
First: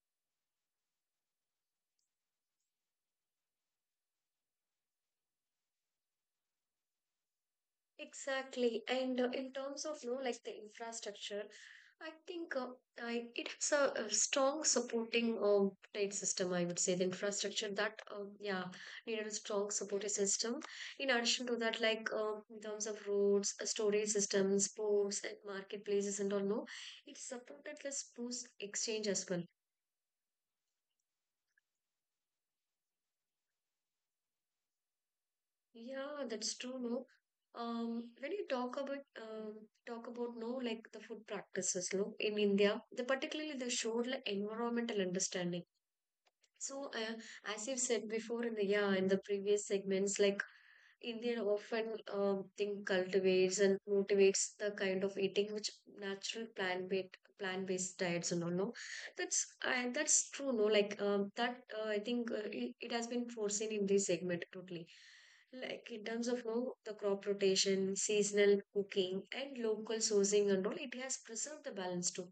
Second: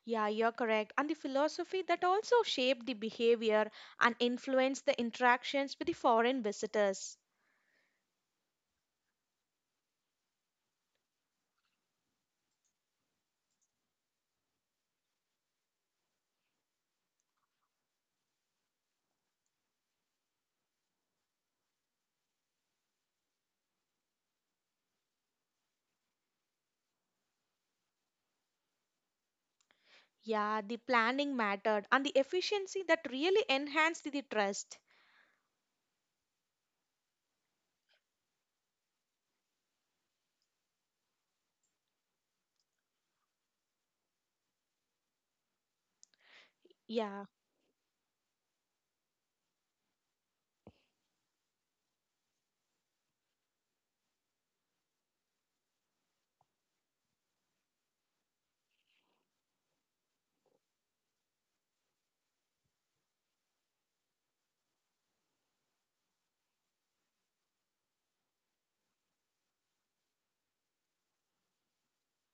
S2: Yeah, you're correct. And the philosophy that also shaped the behavior and influenced the interactions with the foreign visitors.
S1: Exactly, and in terms of you know, like the infrastructure, I think it has a strong supporting trade system, I would say. The infrastructure that yeah needed a strong supporting system. In addition to that, like in terms of roads, storage systems, ports, and marketplaces, and all, no, it supported this boost exchange as well.
S2: Yeah, the planning mattered and the efficiency that really enhanced the trust.
S1: Yeah, that's true, no. When you talk about um, no, like the food practices, no, in India, the particularly the showed like environmental understanding. So,
S2: Yeah.
S1: as you've said before in the yeah in the previous segments, like Indian often think cultivates and motivates the kind of eating which natural plant based diets and all no that's I that's true no like that I think it has been foreseen in this segment totally like in terms of no the crop rotation, seasonal cooking, and local sourcing and all, it has preserved the balance too.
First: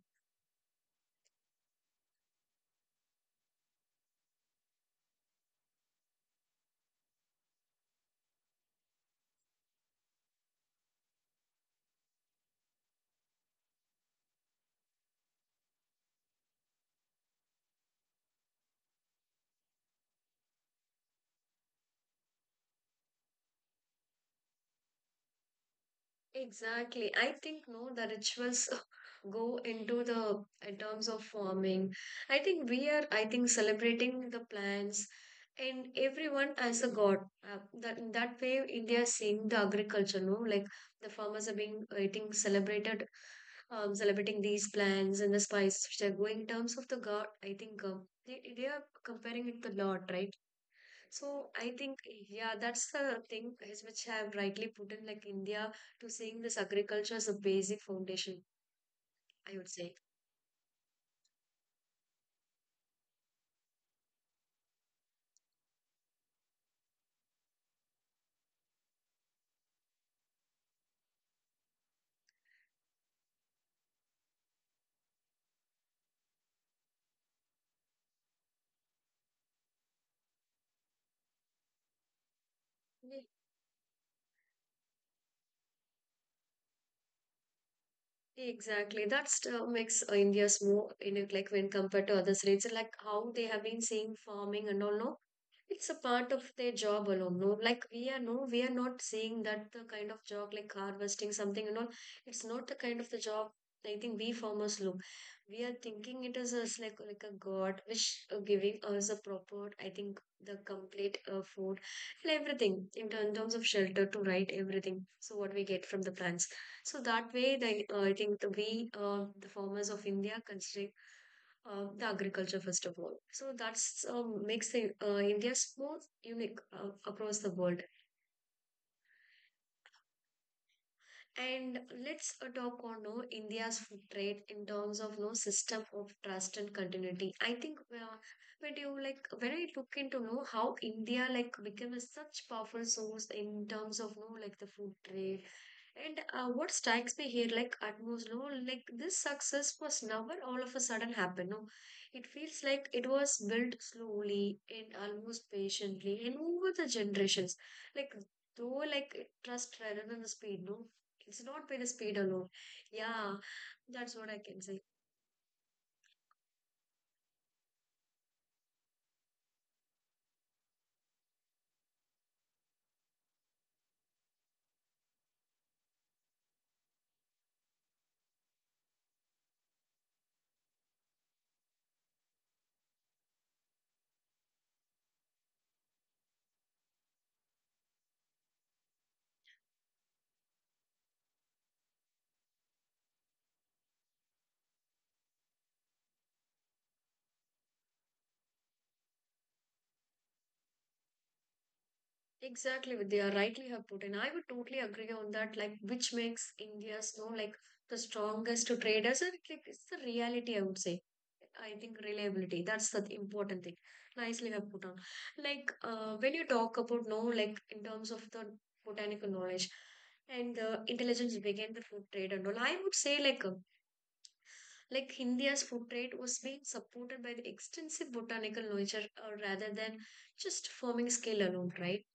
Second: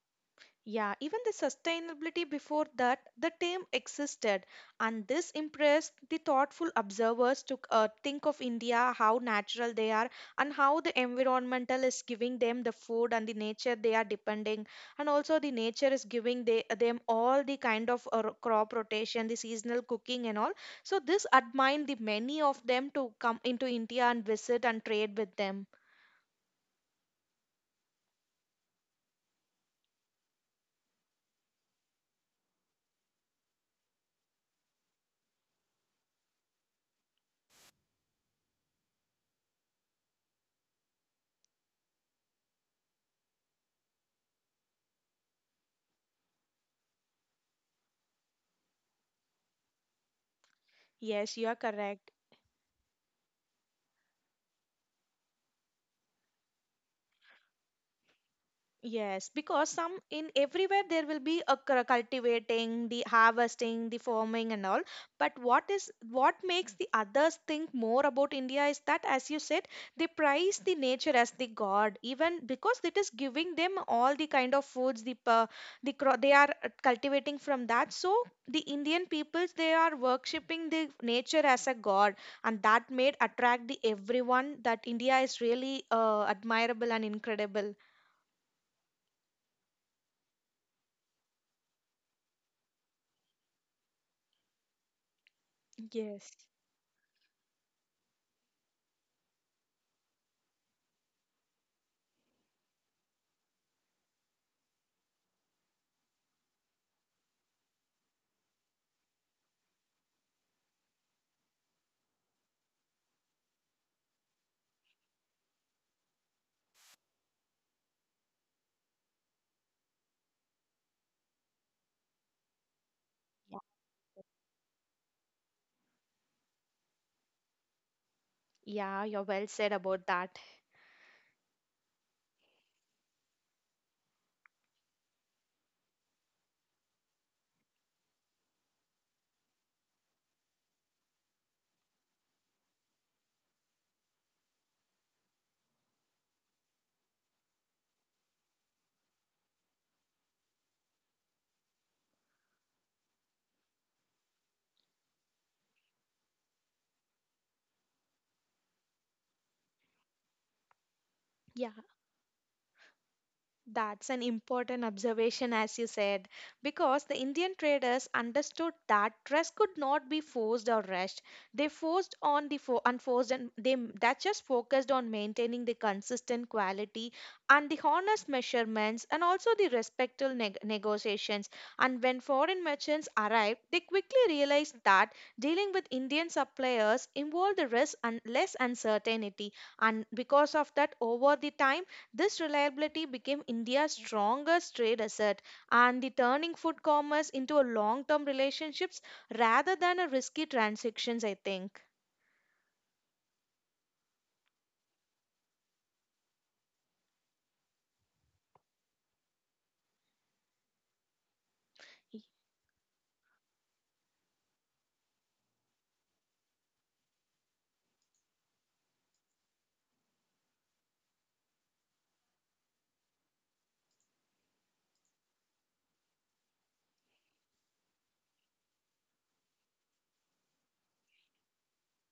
S2: Yeah, even the sustainability before that, the term existed, and this impressed the thoughtful observers to think of India, how natural they are, and how the environmental is giving them the food and the nature they are depending, and also the nature is giving them all the kind of crop rotation, the seasonal cooking, and all. So this admired the many of them to come into India and visit and trade with them.
S1: Exactly. I think no, the rituals go into the in terms of farming. I think we are, I think, celebrating the plants and everyone as a god. That that way India is seeing the agriculture, no? Like the farmers are being I think celebrated, celebrating these plants and the spices which are going in terms of the god. I think they are comparing it to Lord, right?
S2: Yes, you
S1: So
S2: are
S1: I think
S2: correct.
S1: yeah, that's the thing is which I have rightly put in like India to seeing this agriculture as a basic foundation,
S2: Yes,
S1: I would
S2: because
S1: say.
S2: some in everywhere there will be a cultivating, the harvesting, the farming and all. But what is what makes the others think more about India is that, as you said, they prize the nature as the god, even because it is giving them all the kind of foods they are cultivating from that. So the Indian peoples they are worshipping the nature as a god, and that made
S1: Ye-
S2: attract the everyone that India is really admirable and incredible.
S1: Exactly. That's makes India's more you know like when compared to other states, like how they have been seeing farming and all. No, it's a part
S2: Yes.
S1: of their job alone. No, like we are no, we are not saying that the kind of job like harvesting something and all. It's not the kind of the job I think we farmers look. We are thinking it is as like a god which giving us a proper, I think the complete food and everything in terms of shelter to right everything. So what we get from the plants. So that way, the, I think the, we the farmers of India consider the agriculture first of all, so that's makes the, India so unique across the world.
S2: Yeah, you're well said about that.
S1: And let's talk on no India's food trade in terms of no system of trust and continuity. I think when you like when I look into know how India like became a such powerful source in terms of no like the food trade. And what strikes me here, like utmost, no, like this success was never all of a sudden happened. No, it feels like it was built slowly and almost patiently and over the generations. Like though, like trust rather than the speed. No, it's not
S2: Yeah.
S1: by the speed alone. Yeah,
S2: That's
S1: that's
S2: an
S1: what I can say.
S2: important observation, as you said, because the Indian traders understood that trust could not be forced or rushed. They forced on the unforced, and they that just focused on maintaining the consistent quality and the honest measurements, and also the respectful negotiations. And when foreign merchants arrived, they quickly realized that dealing with Indian suppliers involved the risk and less uncertainty, and because of that, over the time this reliability became India's strongest trade asset and the turning food commerce into a long-term relationships rather than a risky transactions, I think.
S1: Exactly, Vidya. Rightly have put, and I would totally agree on that. Like, which makes India's, no, like the strongest to traders. Like, it's the reality, I would say. I think reliability. That's the important thing. Nicely have put on. Like, when you talk about no, like in terms of the botanical knowledge and the intelligence began the food trade and all, I would say like. Like India's food trade was being supported by the extensive botanical knowledge, rather than just farming scale alone, right?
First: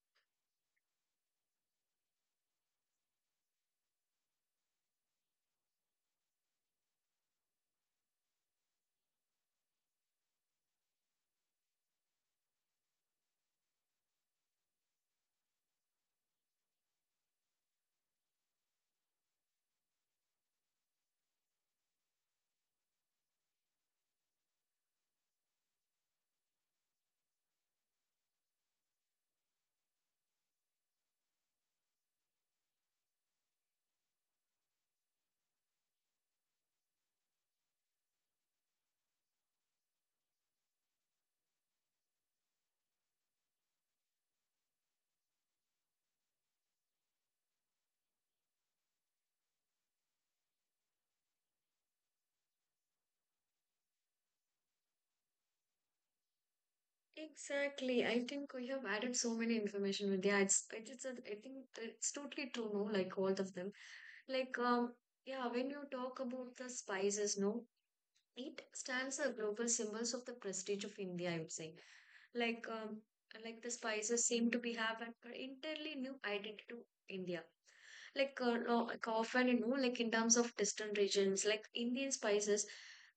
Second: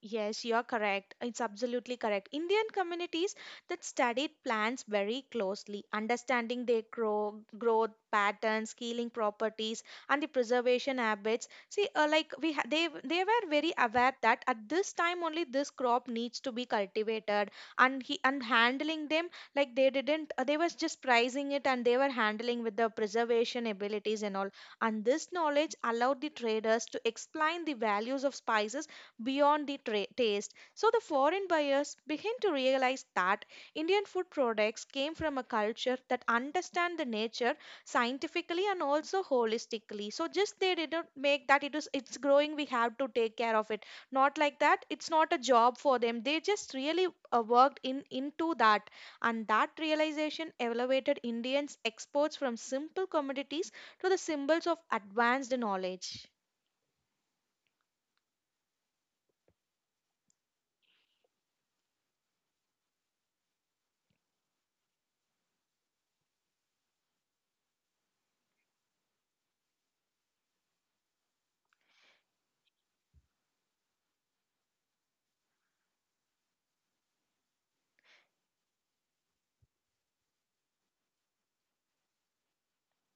S2: Yes, you're correct. It's absolutely correct. Indian communities that studied plants very closely, understanding their growth patterns, healing properties, and the preservation habits. See, like they were very aware that at this time only this crop needs to be cultivated, and he and handling them like they didn't they was just pricing it and they were handling with the preservation abilities and all. And this knowledge allowed the traders to explain the values of spices beyond the taste. So the foreign buyers begin to realize that Indian food products came from a culture that understand the nature scientifically and also holistically. So just they didn't make that it is it's growing we have to take care of it. Not like that. It's not a job for them. They just really worked in into that and that realization elevated Indians exports from simple commodities to the symbols of advanced knowledge.
S1: Exactly. I think we have added so many information, Vidya. It's a, I think it's totally true, no? Like all of them. Like, yeah, when you talk about the spices, no? It stands as a global symbols of the prestige of India, I would say. Like um, like the spices seem to be have an entirely new identity to India. Like, no- like often you know, like in terms of distant regions, like Indian spices,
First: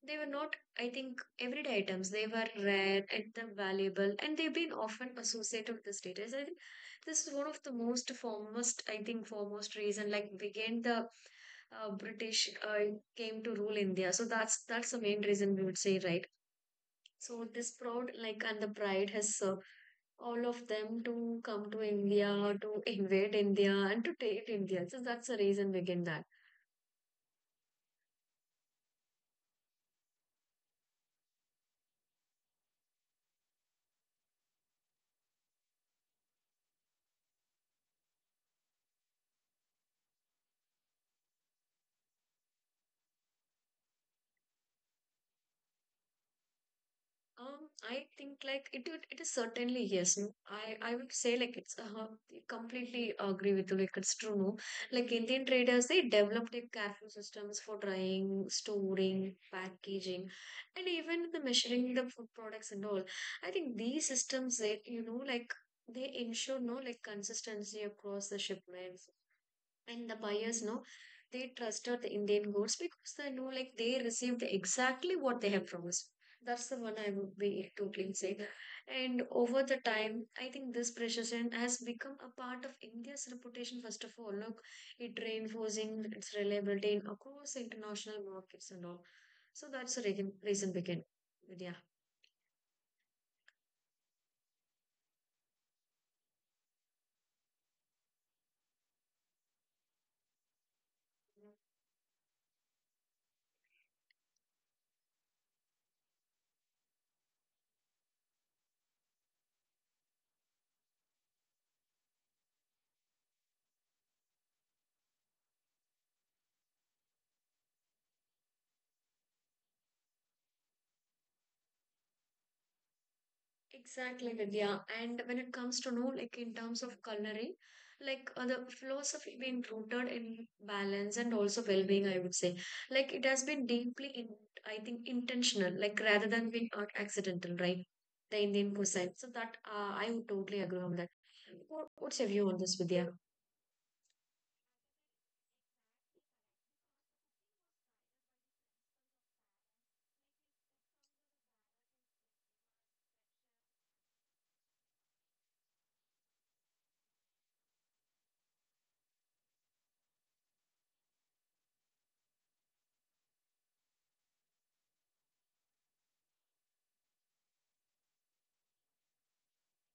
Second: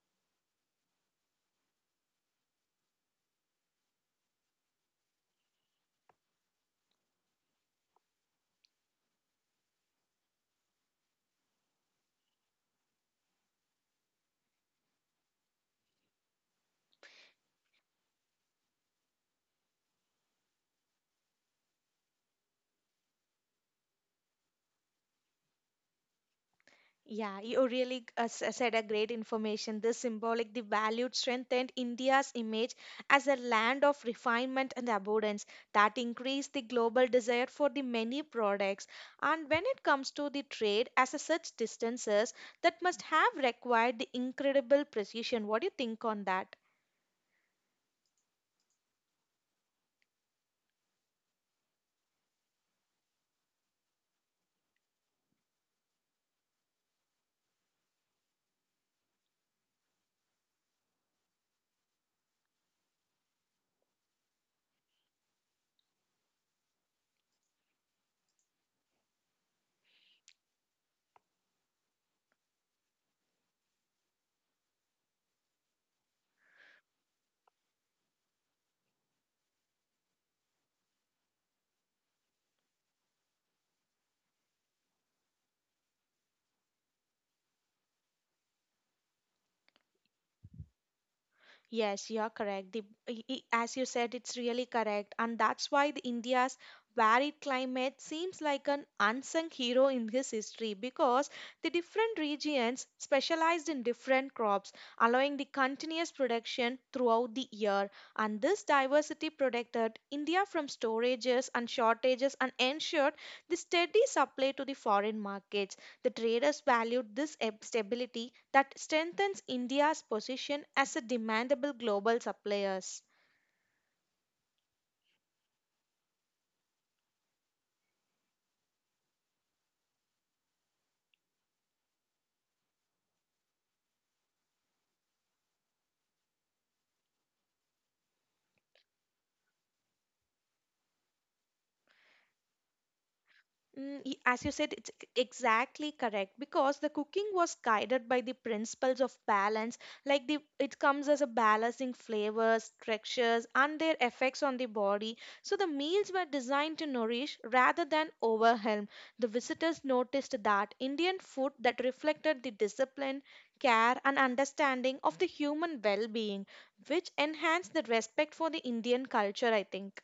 S1: they were not, I think, everyday items. They were rare and they're valuable, and they've been often associated with the status. I think this is one of the most foremost, I think, foremost reason. Like, began the British came to rule India. So that's the main reason we would say, right? So this proud like and the pride has all of them to come to India, to invade India, and to take India. So that's the reason we get that.
S2: Yeah, you really said a great information. This symbolic, the valued strengthened India's image as a land of refinement and abundance that increased the global desire for the many products. And when it comes to the trade, as a such distances, that must have required the incredible precision. What do you think on that?
S1: I think like it it is certainly yes. No. I would say like it's completely agree with you. Like it's true. No, like Indian traders they developed their careful systems for drying, storing, packaging, and even the measuring the food products and all. I think these systems they you know like they ensure no like consistency across the shipments and the buyers no, they trusted the Indian goods because they know like they received exactly what they have promised. That's the one I would be totally saying. And over the time, I think this precision has become a part of India's reputation, first of all. Look, it reinforcing its reliability in across international markets and all. So that's the reason begin. Yeah.
S2: Yes, you are correct. The, as you said, it's really correct. And that's why the India's varied climate seems like an unsung hero in his history because the different regions specialized in different crops, allowing the continuous production throughout the year. And this diversity protected India from storages and shortages and ensured the steady supply to the foreign markets. The traders valued this stability that strengthens India's position as a demandable global supplier.
S1: Exactly, Vidya. And when it comes to know, like in terms of culinary, like the philosophy being rooted in balance and also well-being, I would say, like it has been deeply, in, I think, intentional, like rather than being accidental, right? The Indian cuisine. So that I would totally agree on that. What's your view on this, Vidya?
S2: As you said, it's exactly correct because the cooking was guided by the principles of balance. Like the, it comes as a balancing flavors, textures, and their effects on the body. So the meals were designed to nourish rather than overwhelm. The visitors noticed that Indian food that reflected the discipline, care, and understanding of the human well-being, which enhanced the respect for the Indian culture. I think.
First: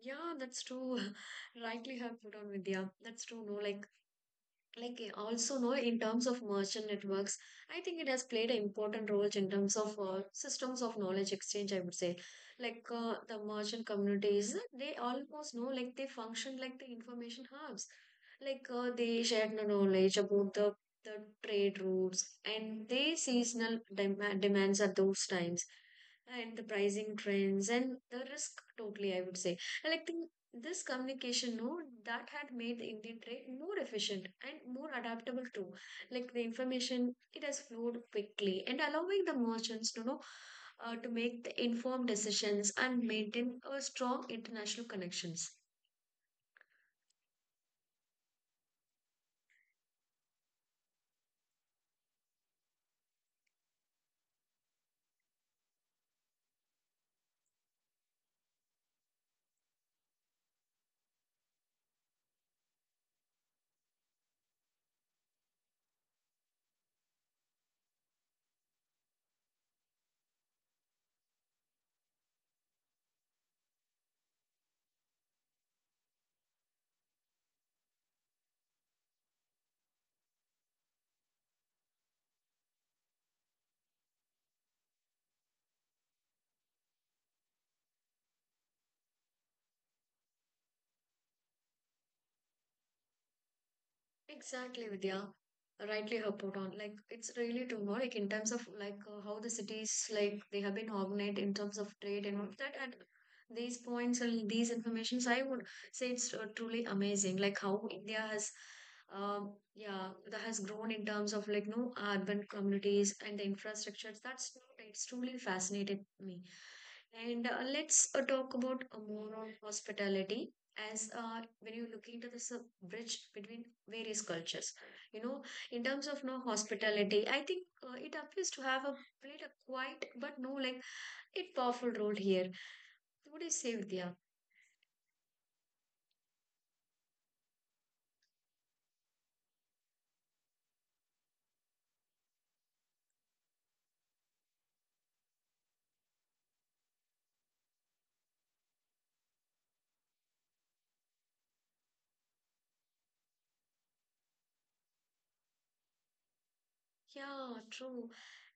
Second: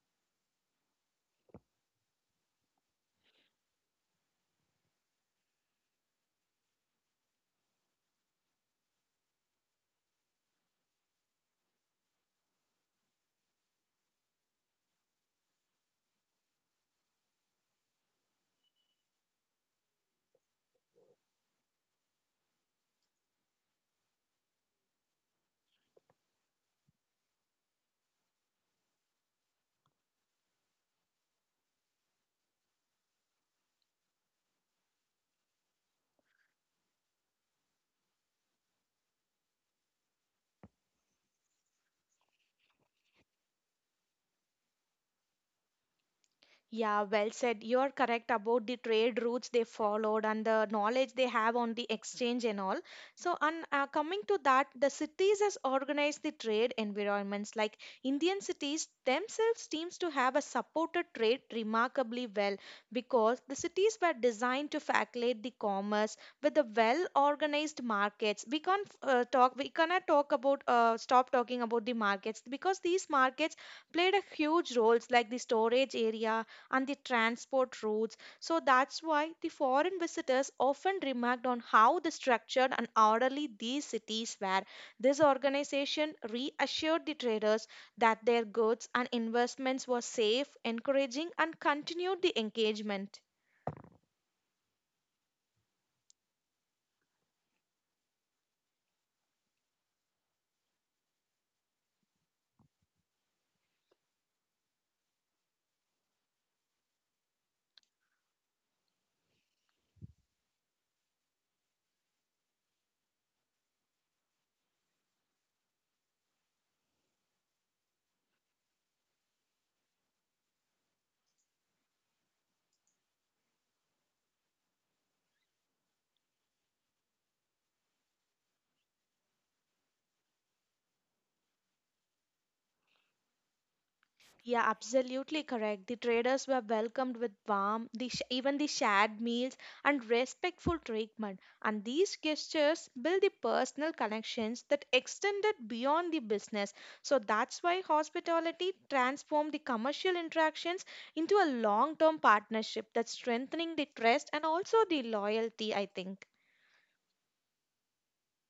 S1: Yeah, that's true. Rightly have put on Vidya. That's true. No, like also know in terms of merchant networks, I think it has played an important role in terms of systems of knowledge exchange, I would say. Like the merchant communities, they almost know like they function like the information hubs. Like they share the knowledge about the trade routes and they seasonal demands at those times, and the pricing trends and the risk totally, I would say. And I think this communication, no, that had made the Indian trade more efficient and more adaptable too. Like the information, it has flowed quickly and allowing the merchants to know to make the informed decisions and maintain a strong international connections.
S2: Yeah, well said. You are correct about the trade routes they followed and the knowledge they have on the exchange and all. So, and coming to that, the cities has organized the trade environments. Like Indian cities themselves seems to have a supported trade remarkably well because the cities were designed to facilitate the commerce with the well-organized markets. We can't talk. We cannot talk about stop talking about the markets because these markets played a huge roles like the storage area and the transport routes. So that's why the foreign visitors often remarked on how the structured and orderly these cities were. This organization reassured the traders that their goods and investments were safe, encouraging, and continued the engagement.
S1: Exactly, Vidya. Rightly her put on. Like it's really too much. Like in terms of like how the cities like they have been organized in terms of trade and all of that. At these points and these informations, I would say it's truly amazing. Like how India has, yeah, that has grown in terms of like no urban communities and the infrastructures. That's it's truly fascinated me. And let's talk about more on hospitality. As when you look into this bridge between various cultures, you know, in terms of no hospitality, I think it appears to have a played a quiet but no like it powerful role here. What do you say, Vidya?
S2: Yeah, absolutely correct. The traders were welcomed with warmth, the even the shared meals, and respectful treatment. And these gestures build the personal connections that extended beyond the business. So that's why hospitality transformed the commercial interactions into a long term partnership that's strengthening the trust and also the loyalty, I think.
S1: Yeah, true.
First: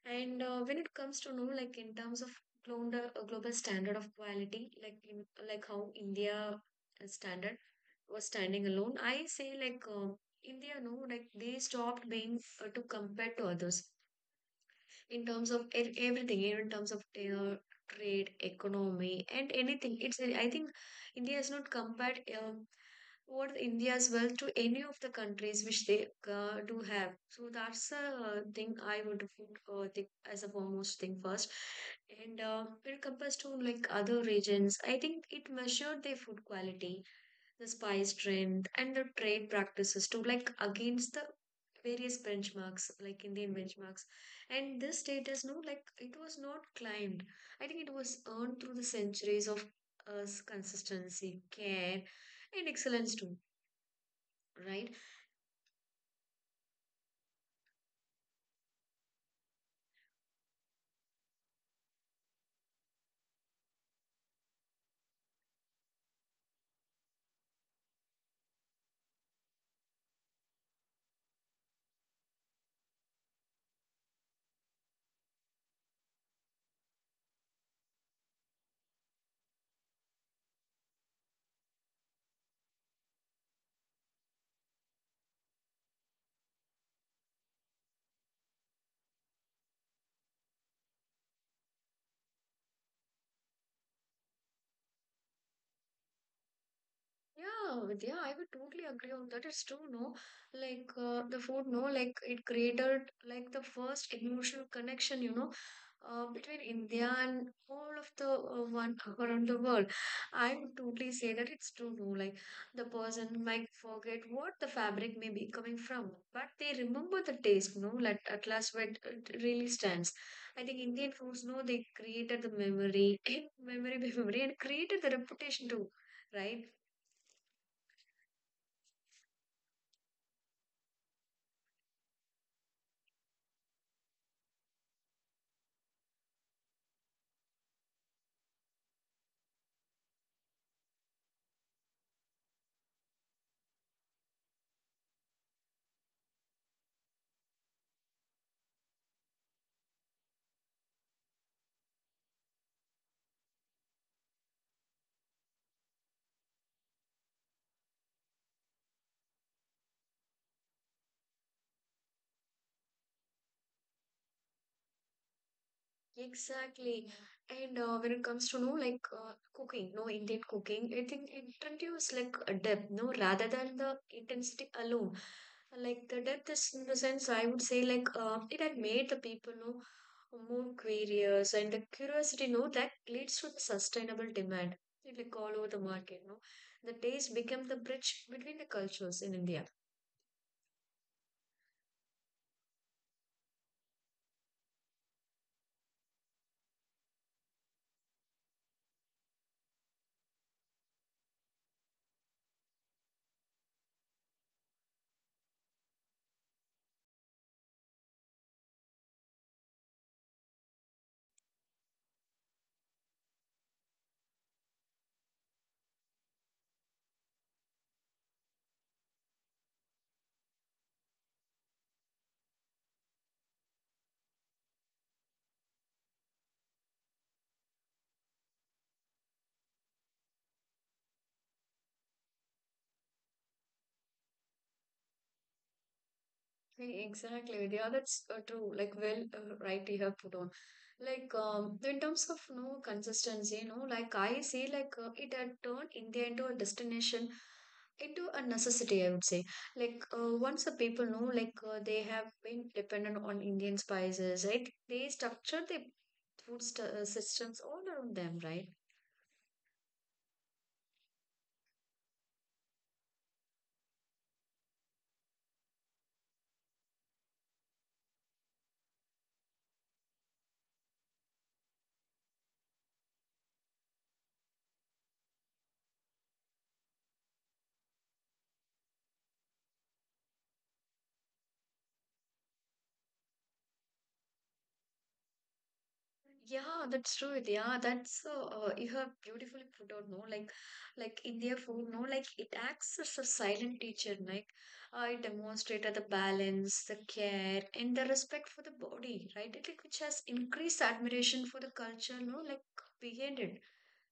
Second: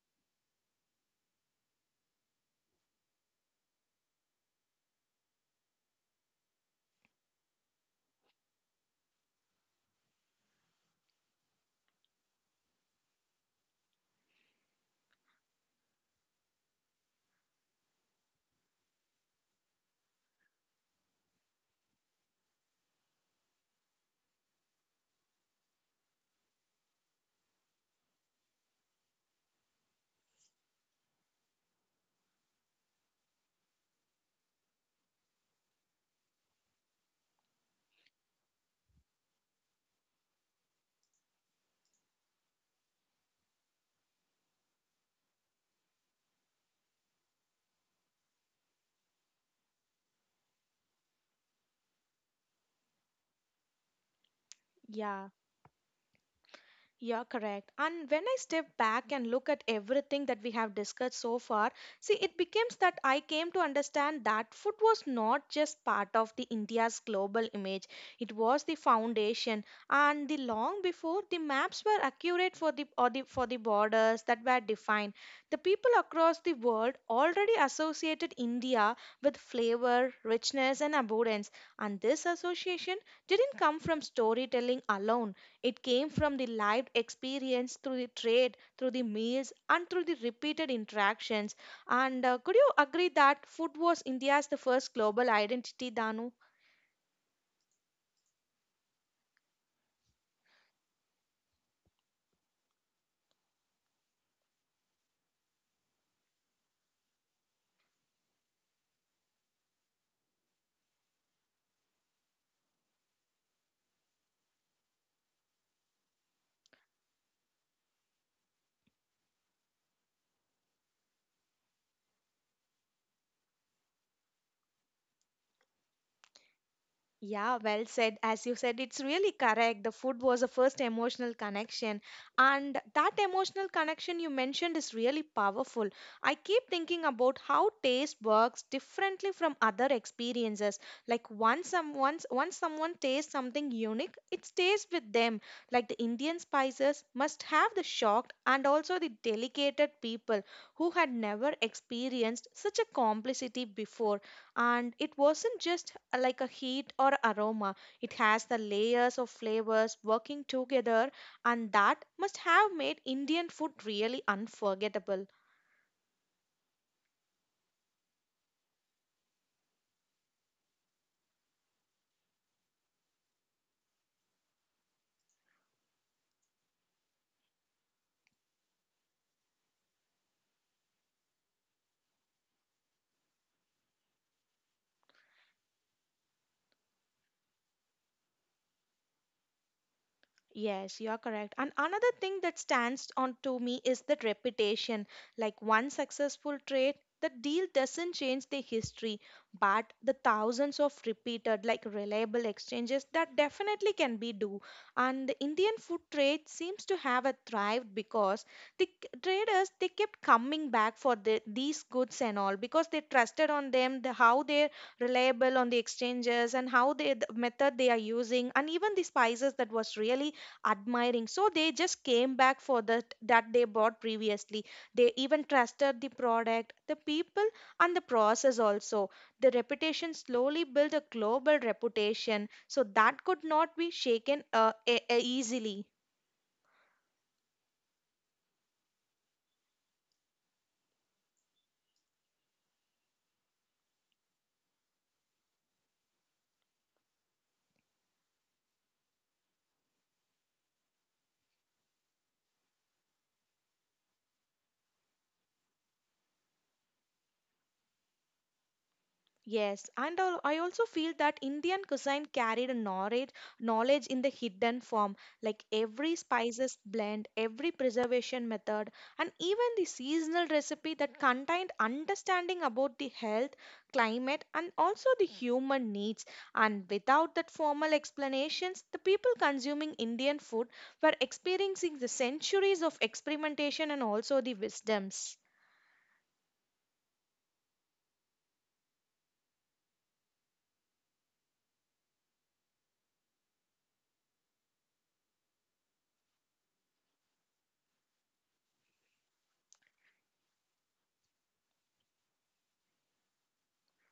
S1: And when it comes to no like in terms of global, global standard of quality like in, like how India standard was standing alone, I say. Like um, India, no, like they stopped being to compare to others in terms of everything, even in terms of trade, economy, and anything. It's, I think, India has not compared what India's wealth to any of the countries which they do have. So that's the thing I would think as a foremost thing first. And when it compares to like other regions, I think it measured their food quality, the spice trend, and the trade practices too, like against the various benchmarks like Indian benchmarks. And this status, no, like it was not climbed. I think it was earned through the centuries of us consistency, care, and excellence too, right?
S2: Yeah. Yeah, correct. And when I step back and look at everything that we have discussed so far, see, it becomes that I came to understand that food was not just part of the India's global image. It was the foundation, and the long before the maps were accurate for the borders that were defined. The people across the world already associated India with flavor, richness, and abundance, and this association didn't come from storytelling alone. It came from the lived experience through the trade, through the meals, and through the repeated interactions. And could you agree that food was India's the first global identity, Danu?
S1: Yeah, Vidya, I would totally agree on that. It's true, no? Like the food, no? Like it created like the first emotional connection, you know, between India and all of the one around the world. I would totally say that it's true, no? Like the person might forget what the fabric may be coming from, but they remember the taste, no? Like at last, what it really stands. I think Indian foods, no? They created the memory, memory by memory, and created the reputation too, right?
S2: Yeah, well said. As you said, it's really correct. The food was the first emotional connection. And that emotional connection you mentioned is really powerful. I keep thinking about how taste works differently from other experiences. Like once someone tastes something unique, it stays with them. Like the Indian spices must have the shocked and also the delicate people who had never experienced such a complicity before, and it wasn't just like a heat or aroma. It has the layers of flavors working together, and that must have made Indian food really unforgettable.
S1: Exactly. And when it comes to no like cooking, no Indian cooking, I think it introduces like a depth, no, rather than the intensity alone. Like the depth is in the sense, I would say, like it had made the people know more curious and the curiosity know that leads to the sustainable demand like all over the market. No, the taste became the bridge between the cultures in India.
S2: Yes, you are correct. And another thing that stands on to me is that reputation. Like one successful trade, the deal doesn't change the history, but the thousands of repeated, like reliable exchanges, that definitely can be do. And the Indian food trade seems to have a thrived because traders, they kept coming back for the, these goods and all because they trusted on them, the, how they're reliable on the exchanges and how they the method they are using, and even the spices that was really admiring, so they just came back for that they bought previously. They even trusted the product, the people, and the process also. The reputation slowly built a global reputation, so that could not be shaken easily.
S1: Exactly, Vidya. That's true. Like, well, right, you have put on. Like, in terms of no consistency, you know, like I see, like it had turned India into a destination, into a necessity, I would say. Like once the people know, like they have been dependent on Indian spices, right? They structure the food systems all around them, right?
S2: I also feel that Indian cuisine carried a knowledge, knowledge in the hidden form, like every spices blend, every preservation method, and even the seasonal recipe that contained understanding about the health, climate, and also the human needs. And without that formal explanations, the people consuming Indian food were experiencing the centuries of experimentation and also the wisdoms.
S1: Yeah, that's true. Yeah, that's you have beautifully put out. No, like in food. No, like it acts as a silent teacher. Like, it demonstrated the balance, the care, and the respect for the body, right? It, like, which has increased admiration for the culture. No, like behind it.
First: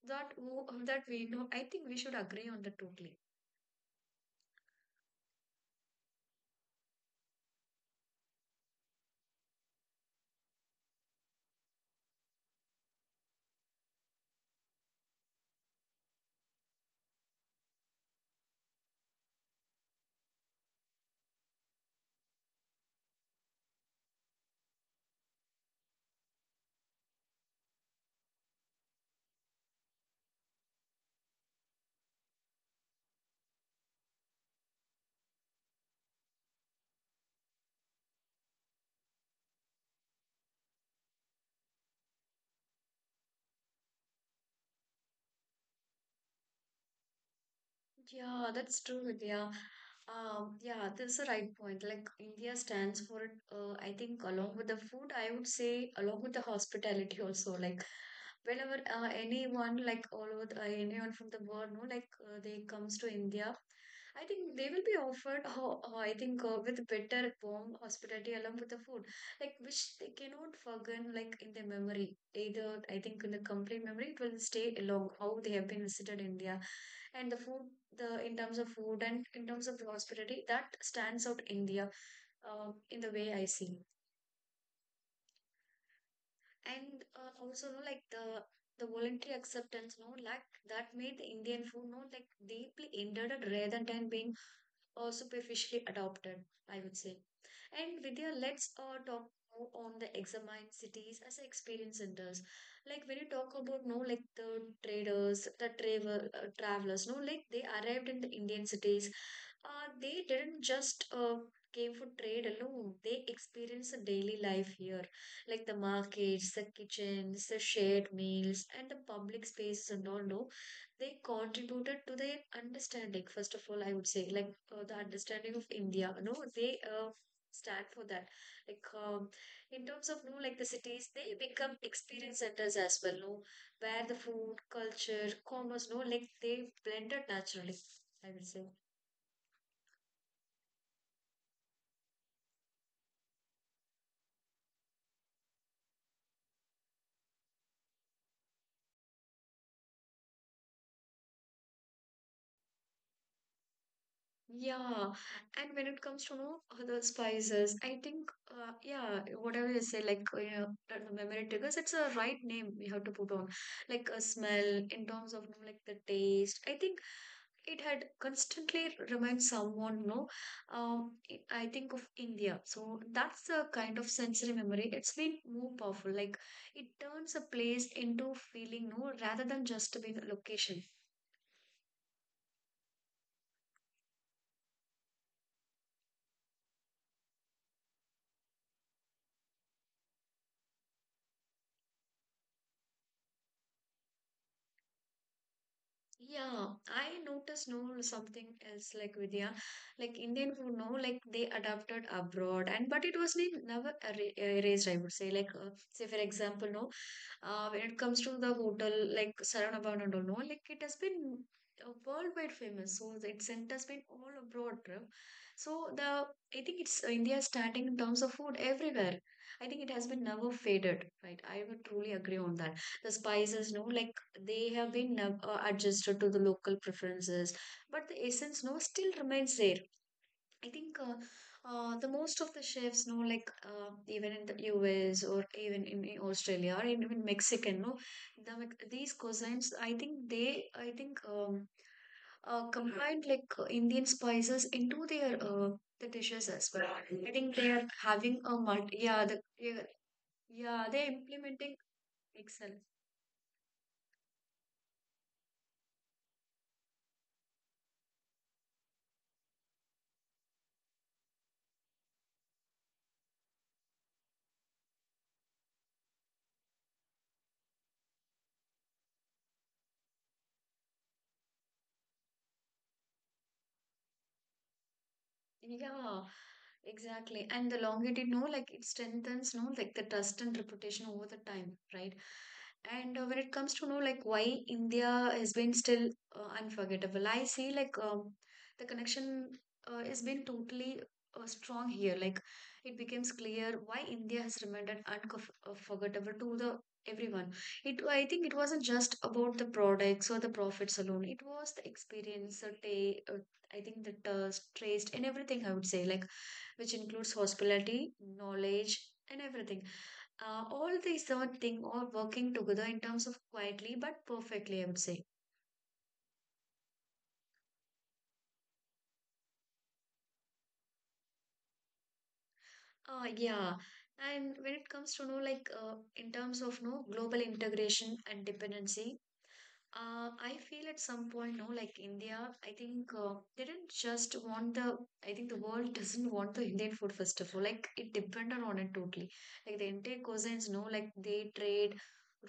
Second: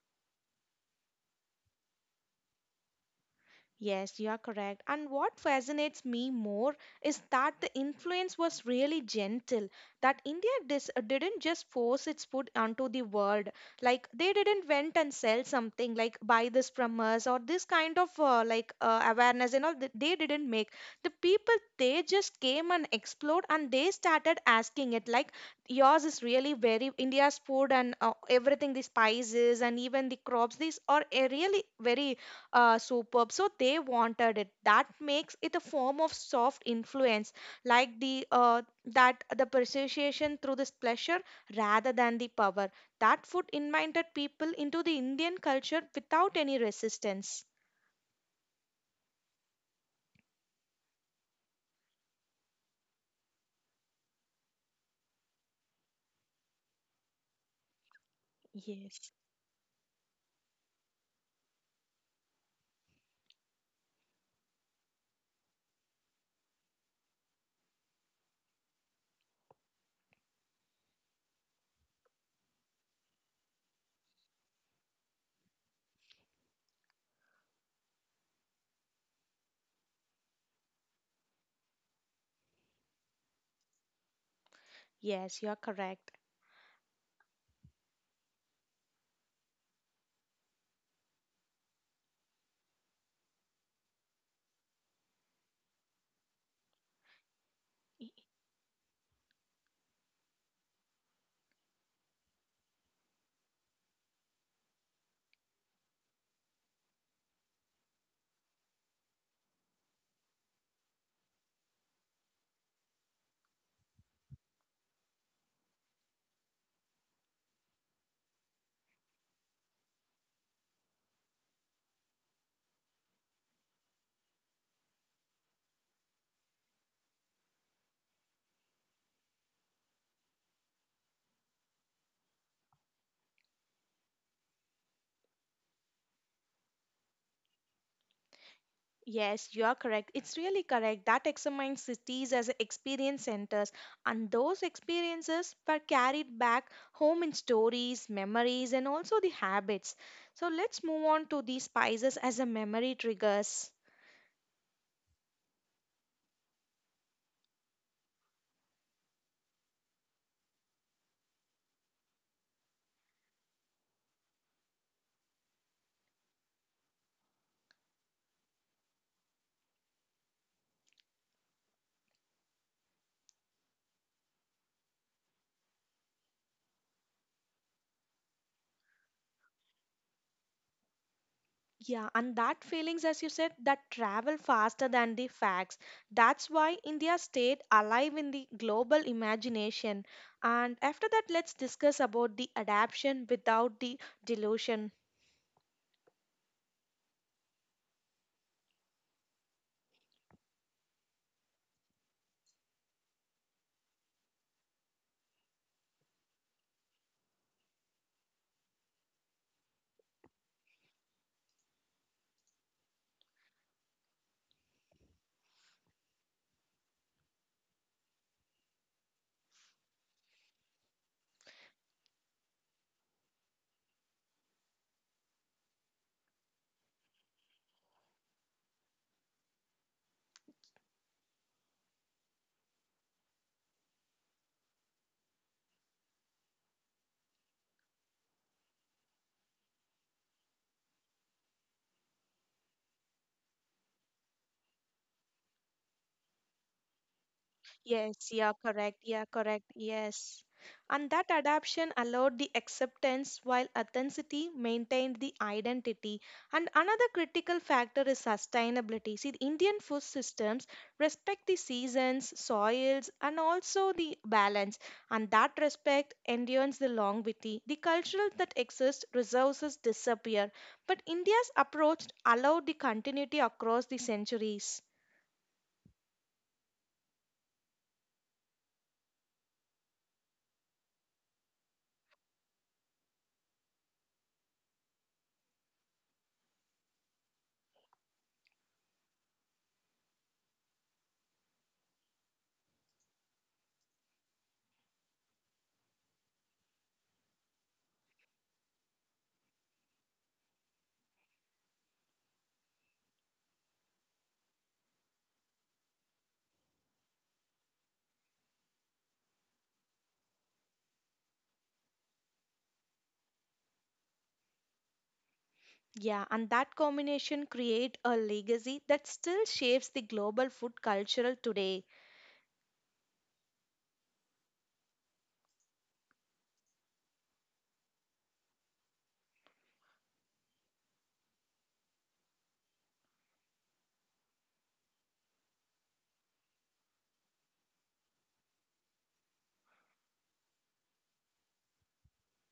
S1: That we know. I think we should agree on that totally.
S2: Yes, you are correct. And what fascinates me more is that the influence was really gentle. That India didn't just force its food onto the world. Like they didn't went and sell something like buy this from us or this kind of awareness and all. They didn't make the people. They just came and explored and they started asking it like yours is really very India's food and everything, the spices and even the crops. These are really very superb. So they wanted it. That makes it a form of soft influence, like the persuasion through this pleasure rather than the power. That food invited people into the Indian culture without any resistance.
S1: Yeah, that's true, Vidya. Yeah, that's the right point. Like India stands for it, I think, along with the food, I would say, along with the hospitality also. Like whenever
S2: Yes.
S1: anyone, like all over the, anyone from the world, no, like they comes to India, I think they will be offered, I think, with better warm hospitality along with the food, like which they cannot forget, like in their memory. Either I think in the complete memory, it will stay along how they have been visited India and the food, the in terms of food and in terms of the hospitality that stands out India in the way I see.
S2: Yes, you are correct.
S1: And also, no, like the voluntary acceptance, no, like that made the Indian food, no, like deeply embedded rather than being superficially adopted, I would say. And Vidya, let's talk more on the examine cities as experience centers. Like when you talk about no, like the traders, the travelers, no, like they arrived in the Indian cities. They didn't just came for trade alone. They experienced the daily life here, like the markets, the kitchens, the shared meals, and the public spaces and all. No, they contributed to their understanding. First of all, I would say like the understanding of India. No, they stand for that like in terms of no like the cities they become experience centers as well, no, where the food culture commerce, no, like they blended naturally, I will say.
S2: Yes, you are correct. It's really correct that examines cities as experience centers, and those experiences were carried back home in stories, memories, and also the habits. So let's move on to the spices as a memory triggers.
S1: Yeah, and when it comes to no other spices, I think yeah, whatever you say, like you know that the memory triggers, it's a right name we have to put on, like a smell in terms of no, like the taste, I think it had constantly remind someone, no, I think of India. So that's the kind of sensory memory, it's been more powerful. Like it turns a place into feeling, no, rather than just being a location.
S2: Yeah, and that feelings, as you said, that travel faster than the facts. That's why India stayed alive in the global imagination. And after that, let's discuss about the adaptation without the delusion.
S1: Yeah, I noticed, no, something else like Vidya, like Indian food, no, like they adapted abroad and but it was never erased, I would say. Like say for example, no, when it comes to the hotel like Saravanan and all, no, like it has been worldwide famous. So its scent has been all abroad. Bro. So the, I think it's India starting in terms of food everywhere. I think it has been never faded, right? I would truly agree on that. The spices, no, like they have been adjusted to the local preferences, but the essence, no, still remains there. I think the most of the chefs know, like even in the US or even in Australia or in Mexican, no, the, these cuisines. I think they, I think, combined like Indian spices into their the dishes as well. I think they are
S2: Yes,
S1: having
S2: yeah,
S1: a mult.
S2: correct.
S1: Yeah,
S2: Yeah,
S1: the
S2: correct.
S1: yeah,
S2: Yes.
S1: yeah, they're
S2: And that
S1: implementing
S2: adaptation allowed the
S1: Excel.
S2: acceptance while authenticity maintained the identity. And another critical factor is sustainability. See, the Indian food systems respect the seasons, soils, and also the balance. And that respect endures the longevity. The cultural that exists, resources disappear. But India's approach allowed the continuity across the centuries.
S1: Yeah, exactly. And the longer it know, like it strengthens, no, like the trust and reputation over the time, right? And when it comes to know, like why India has been still unforgettable, I see like the connection has been totally strong here. Like it becomes clear why India has remained unforgettable to the everyone. It, I think it wasn't just about the products or the profits alone. It was the experience, the day, I think that traced in everything, I would say, like which includes hospitality, knowledge, and everything. All these third thing all working together in terms of quietly but perfectly, I would say.
S2: Yeah, and that combination create a legacy that still shapes the global food cultural today.
S1: Yeah, and when it comes to know like in terms of no global integration and dependency, I feel at some point no like India, I think they didn't just want the, I think the world doesn't want the Indian food first of all, like it depended on it totally. Like the entire cuisines, no, like they trade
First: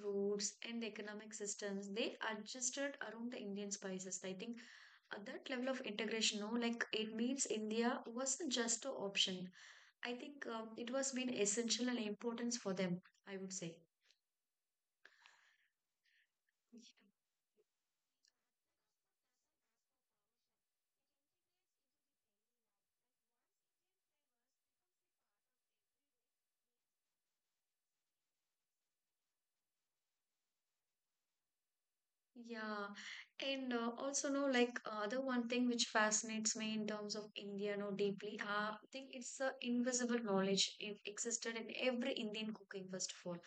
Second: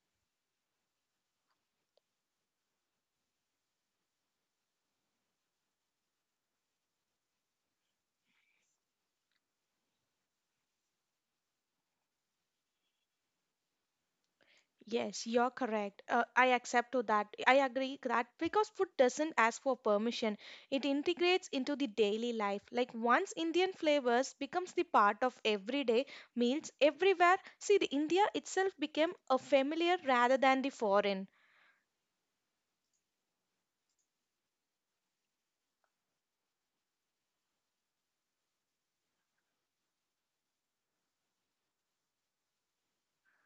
S1: routes and the economic systems they adjusted around the Indian spices. I think at that level of integration, no, like it means India wasn't just an option. I think it was been essential and importance for them, I would say.
S2: Yes, you're correct. I accept to that. I agree that because food doesn't ask for permission, it integrates into the daily life. Like once Indian flavors becomes the part of everyday meals everywhere. See, the India itself became a familiar rather than the foreign.
S1: Yeah, and also no like the one thing which fascinates me in terms of India no deeply. I think it's the invisible knowledge it existed in every Indian cooking first of all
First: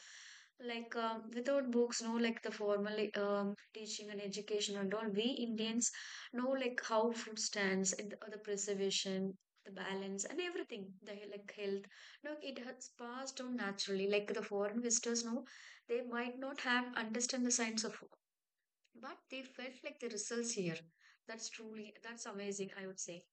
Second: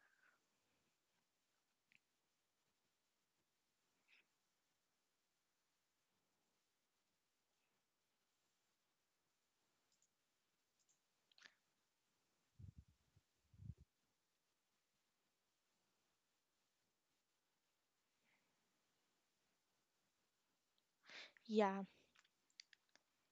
S1: like without books no like the formal teaching and education and all we Indians know like how food stands and the preservation, the balance and everything, like health no it has passed on naturally. Like the foreign visitors no, they might not have understand the science of, but they felt like the results here. That's
S2: Yeah.
S1: truly, that's amazing, I would say.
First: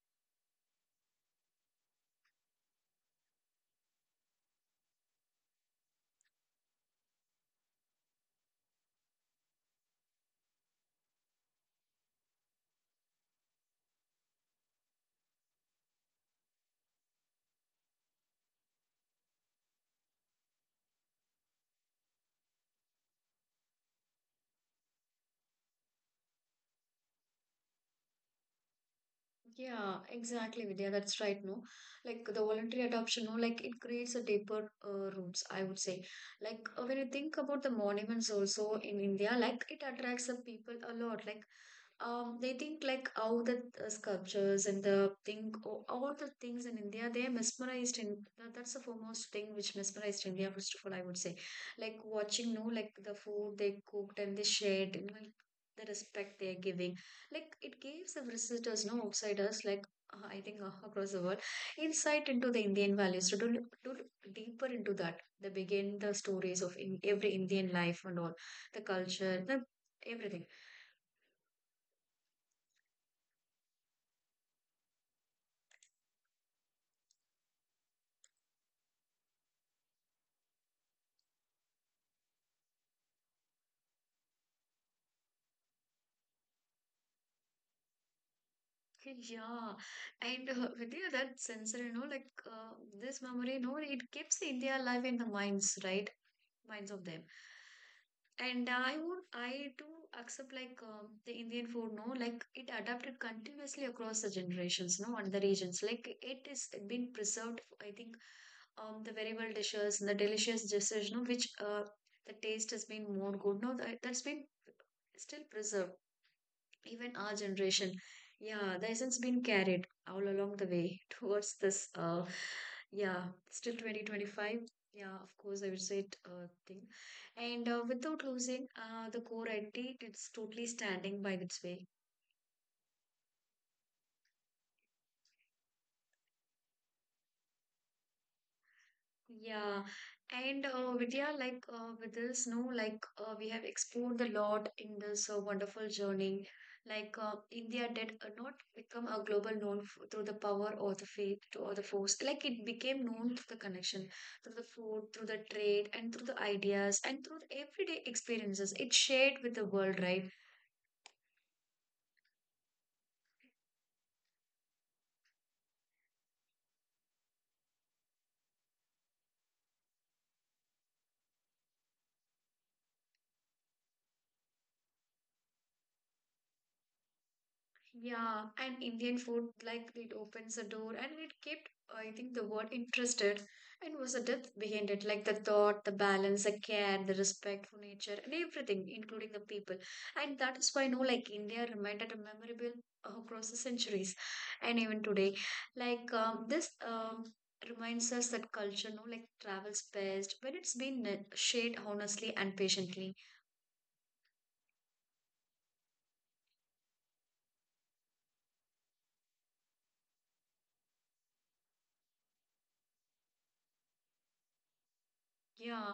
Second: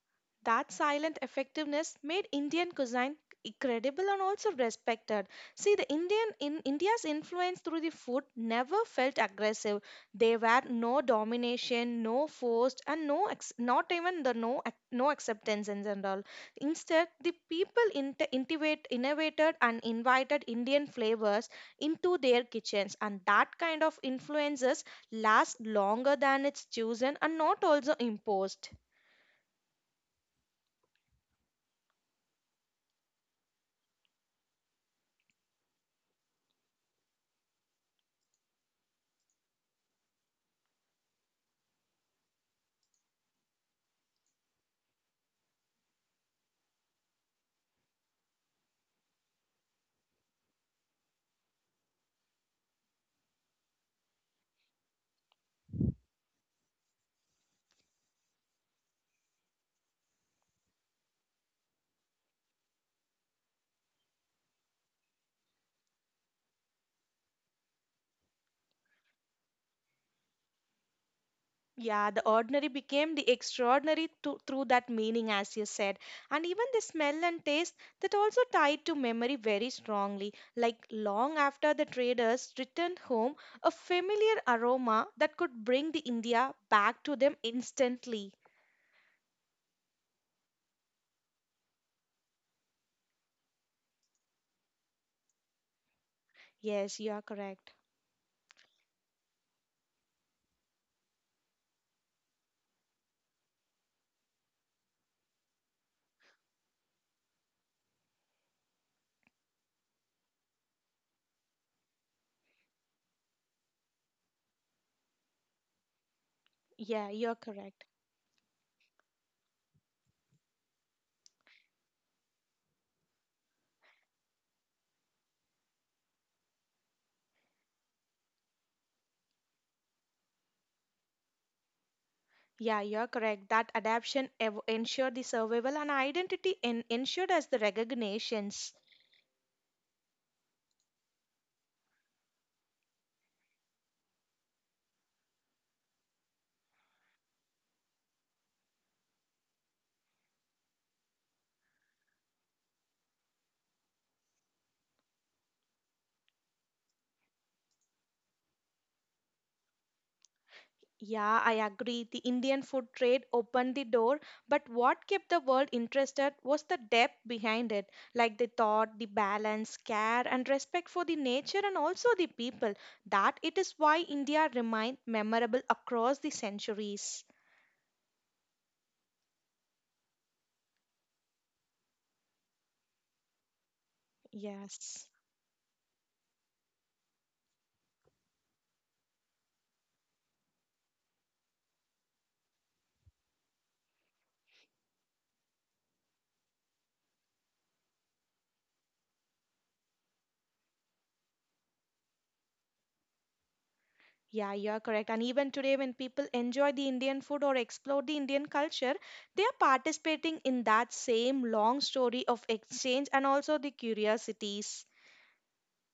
S2: That silent effectiveness made Indian cuisine credible and also respected. See, the Indian in India's influence through the food never felt aggressive. There were no domination, no forced, and not even the no ac- no acceptance in general. Instead, the people innovated and invited Indian flavors into their kitchens, and that kind of influences last longer than it's chosen and not also imposed.
S1: Yeah, exactly, Vidya. That's right, no? Like the voluntary adoption, no? Like it creates a deeper roots, I would say. Like when you think about the monuments also in India, like it attracts the people a lot. Like they think like all the sculptures and the thing, all the things in India, they are mesmerized. That's the foremost thing which mesmerized India, first of all, I would say. Like watching, no, like the food they cooked and they shared, and like the respect they are giving. Like it gives the visitors, no outsiders, like I think across the world, insight into the Indian values to do, to look deeper into that. They begin the stories of in every Indian life and all, the culture, the everything.
S2: Yeah, the ordinary became the extraordinary to, through that meaning, as you said. And even the smell and taste that also tied to memory very strongly. Like long after the traders returned home, a familiar aroma that could bring the India back to them instantly.
S1: Okay. Yeah, and Vidya, that sensor, like this memory, it keeps India alive in the minds, right? Minds
S2: Yes,
S1: of
S2: you
S1: them.
S2: are correct.
S1: And I do accept like the Indian food, no, like it adapted continuously across the generations, no, and the regions. Like it is been preserved, I think, the variable dishes and the delicious dishes, no, which the taste has been more good, no, that's been still preserved
S2: Yeah,
S1: even
S2: you
S1: our
S2: are correct.
S1: generation. Yeah, the essence been carried all along the way towards this yeah Still 2025, yeah, of course, I would say it thing. And without losing the core identity, it's totally standing by its way.
S2: Yeah, you're correct. That adaptation ensured the survival and identity ensured as the recognitions.
S1: Yeah, and Vidya, like with this, no, like we have explored a lot in this wonderful journey. Like India did not become a global known f through the power or the faith to, or the force. Like it became known through the connection, through the food, through the trade, and through the ideas, and through the everyday experiences it shared with the world, right?
S2: Yeah, I agree. The Indian food trade opened the door, but what kept the world interested was the depth behind it, like the thought, the balance, care, and respect for the nature and also the people. That it is why India remained memorable across the centuries.
S1: Yeah, and Indian food, like it opens a door and it kept, I think the word interested and was a depth behind it,
S2: Yes.
S1: like the thought, the balance, the care, the respect for nature and everything, including the people. And that is why, no, like India remained at a memorable across the centuries and even today. Like this reminds us that culture, no, like travels best when it's been shaped honestly and patiently.
S2: Yeah, you are correct. And even today, when people enjoy the Indian food or explore the Indian culture, they are participating in that same long story of exchange and also the curiosities.
S1: Yeah.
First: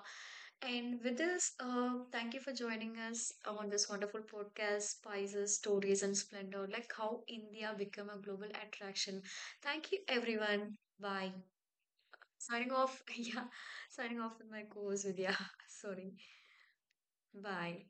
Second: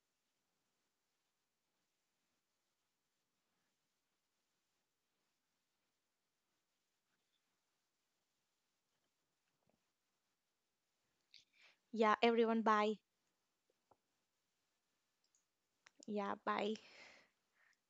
S1: And with this, thank you for joining us on this wonderful podcast, Spices, Stories, and Splendor, like how India become a global attraction. Thank you, everyone. Bye.
S2: Yeah, everyone,
S1: Signing
S2: bye.
S1: off. Yeah, signing off with my co-host Vidya. Sorry.
S2: Yeah, bye.
S1: Bye.